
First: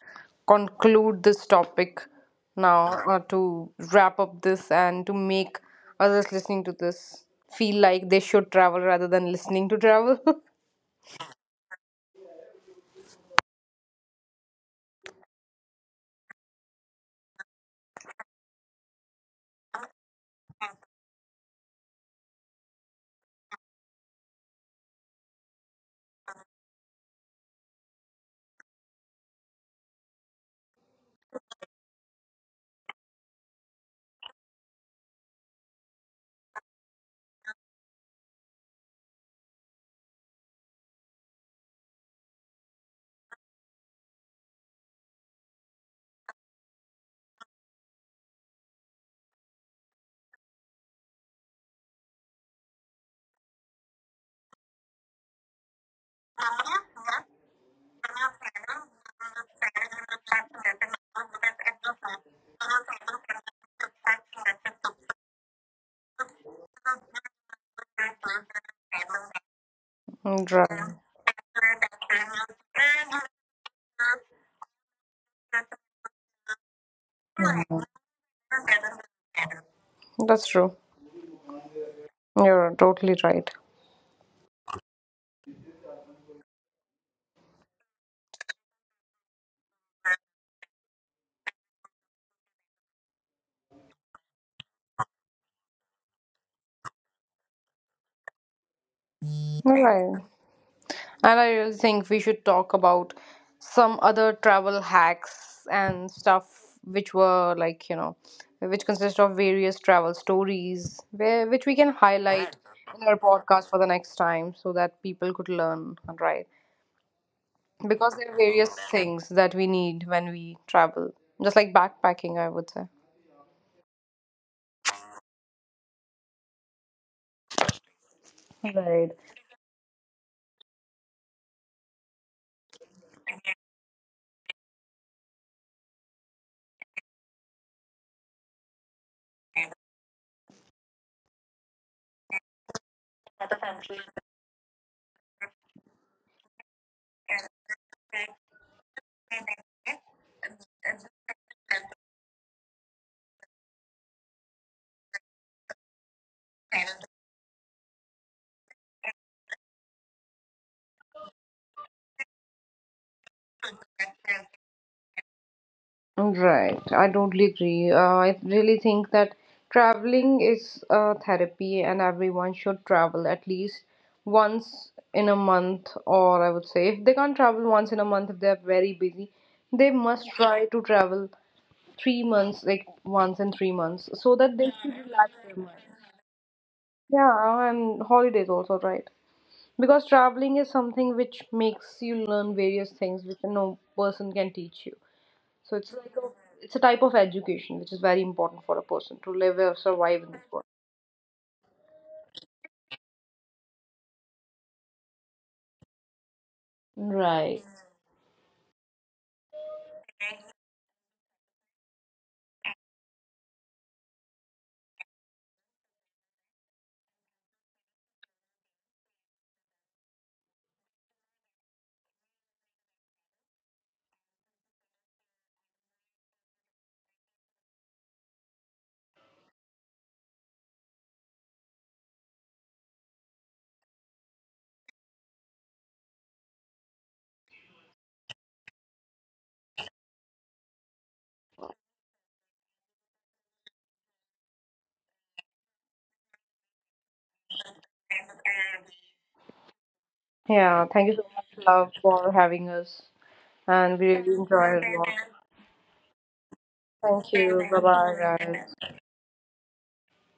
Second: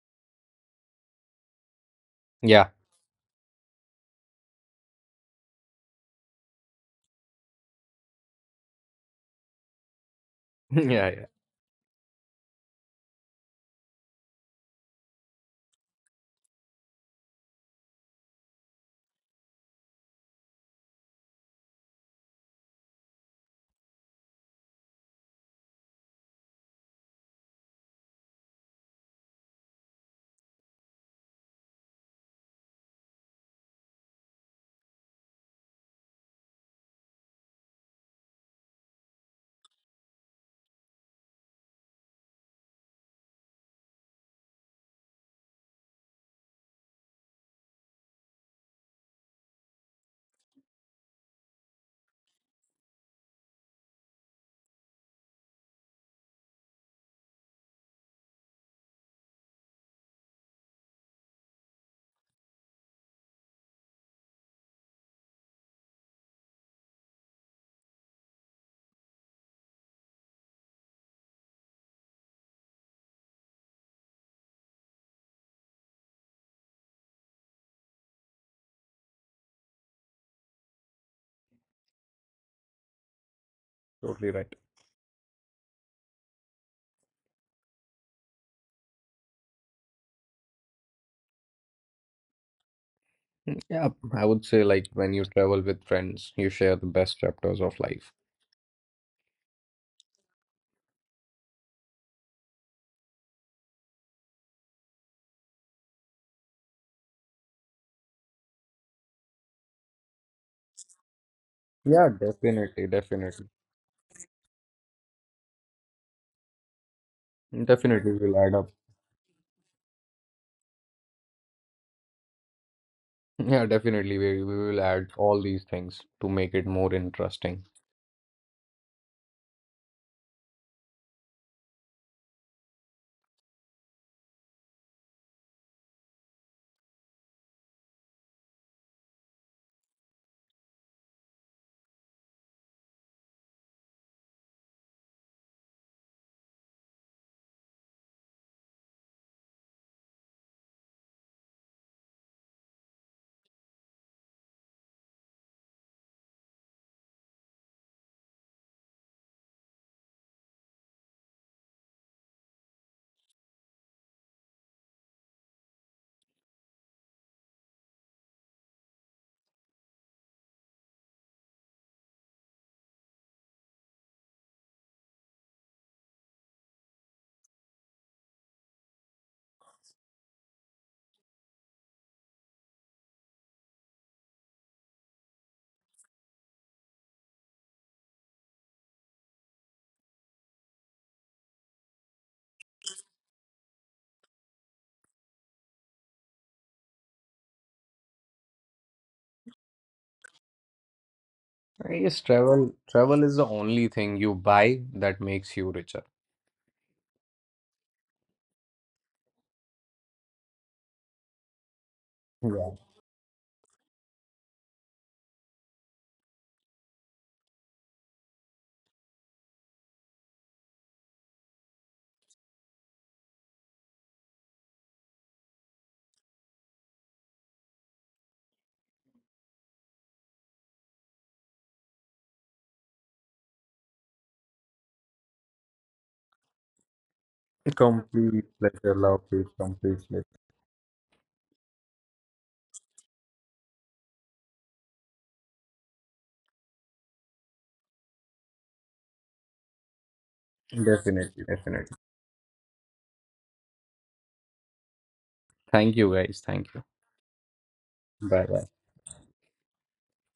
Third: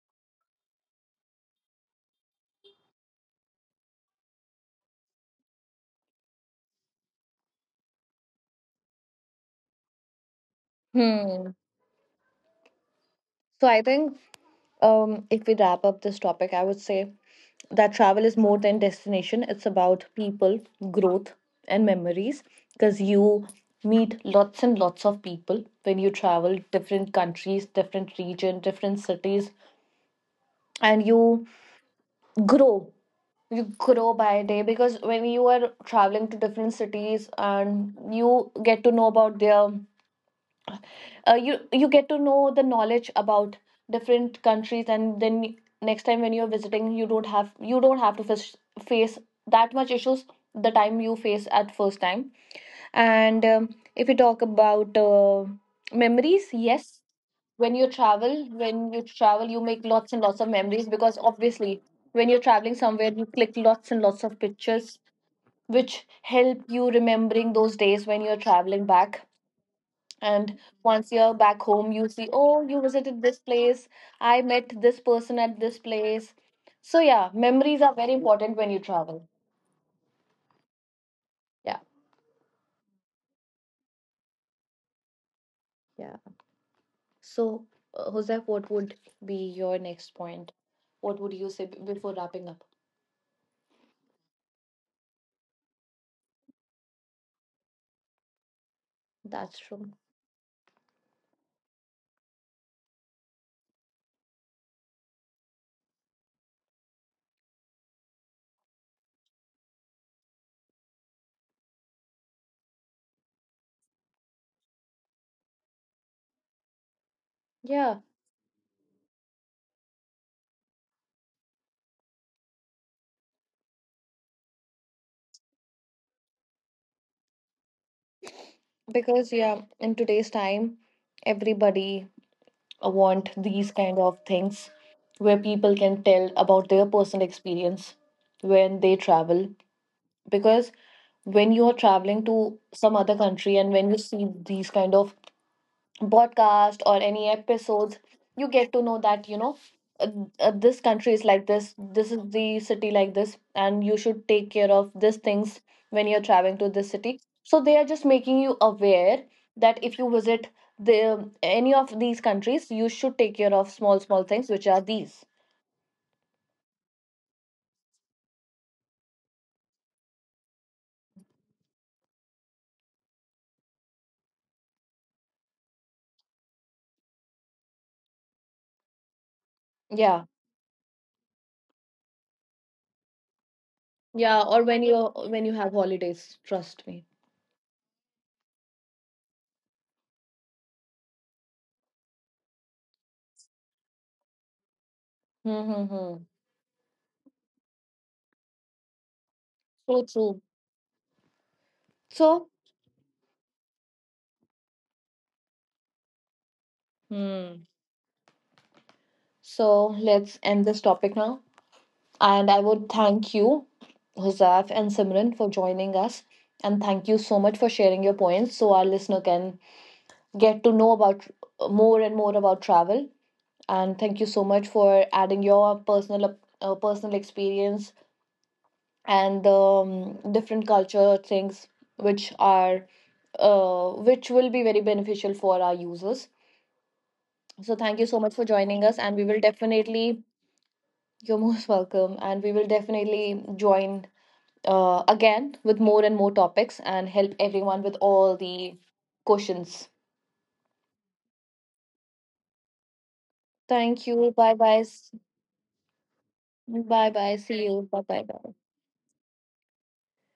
conclude this topic Yeah. now to wrap up this and to make others listening to this feel like they should travel rather than listening to travel. Yeah, Hmm. So I think if we wrap up this topic, I would say that travel is more than destination. It's about people, growth, and memories. Because you meet lots and lots of people when you travel different countries, different region, different cities, and you grow, you grow by day, because when you are traveling to different cities and you get to know about their you you get to know the knowledge about different countries, and then next time when you're visiting, you don't have to fish, face that much issues, the time you face at first time. And if you talk about memories, yes, when you travel, when you travel you make lots and lots of memories, because obviously when you're traveling somewhere, you click lots and lots of pictures which help you remembering those days when you're traveling back. Mm, And right. once you're back home, you see, oh, you visited this place. I met this person at this place. So yeah, memories are very important when you travel. That's true. Yeah. You're totally right. totally right. Yeah. So, Joseph, what would be your next point? What would you say before wrapping up? Mm, yeah, I would say like when you travel with friends, you share the best chapters of life. That's All true. right. And I really think we should talk about some other travel hacks and stuff which were like, you know, which consist of various travel stories where which we can Yeah, highlight definitely, in our definitely. podcast for the next time so that people could learn, right? Yeah, Definitely Because there are will add up. various things that we need when we travel, just like backpacking, I would say. Yeah, definitely we will add all these things to make it more interesting. Right. because yeah, in today's time, everybody want these kind of things where people can tell about their personal experience when they travel. Because when you're traveling to some other country and when you see these kind of podcast or any episodes, you get to know that, you know, uh, this country is like this is the city like this, and you should take care of these things when you're traveling to this city. So they are just making you aware that if you visit the any of these countries, you should take care of small small things which are these. Right, I totally agree. I really think that traveling is a therapy, and everyone should travel at least once in a month, or I would say, if they can't travel once in a month, if they're very busy, they must Yeah. try to travel 3 months, like once in 3 months, so Yeah, that or they can relax when you their have mind. holidays, trust me. Yeah, and holidays also, right? Because traveling is something which makes you learn various things which no person can teach you. So it's like Hmm. a it's a type of education which is very important for a person to live or So survive in true. this world. I guess So, travel is the only thing you buy that makes you richer. Right. hmm. So let's end this topic now. And I Yeah. would thank you, Huzaf and Simran, for joining us. And thank you so much for sharing your points so our listener can get to know about more and more about travel. And thank you so much for adding your personal personal experience, and different culture things which are which will be very beneficial for our users. So thank you so much for Complete joining pleasure, us, and we love, will please, complete definitely. You're most welcome, and we will definitely join again with more and more topics and help everyone with all the questions. Yeah, pleasure. thank you so Definitely, much, definitely. love, for having us, and we Thank you. really Bye enjoyed bye. it a lot. Thank you guys. Thank you. Bye Thank bye. See you. Bye you. Bye bye. bye, Bye Bye. bye. guys.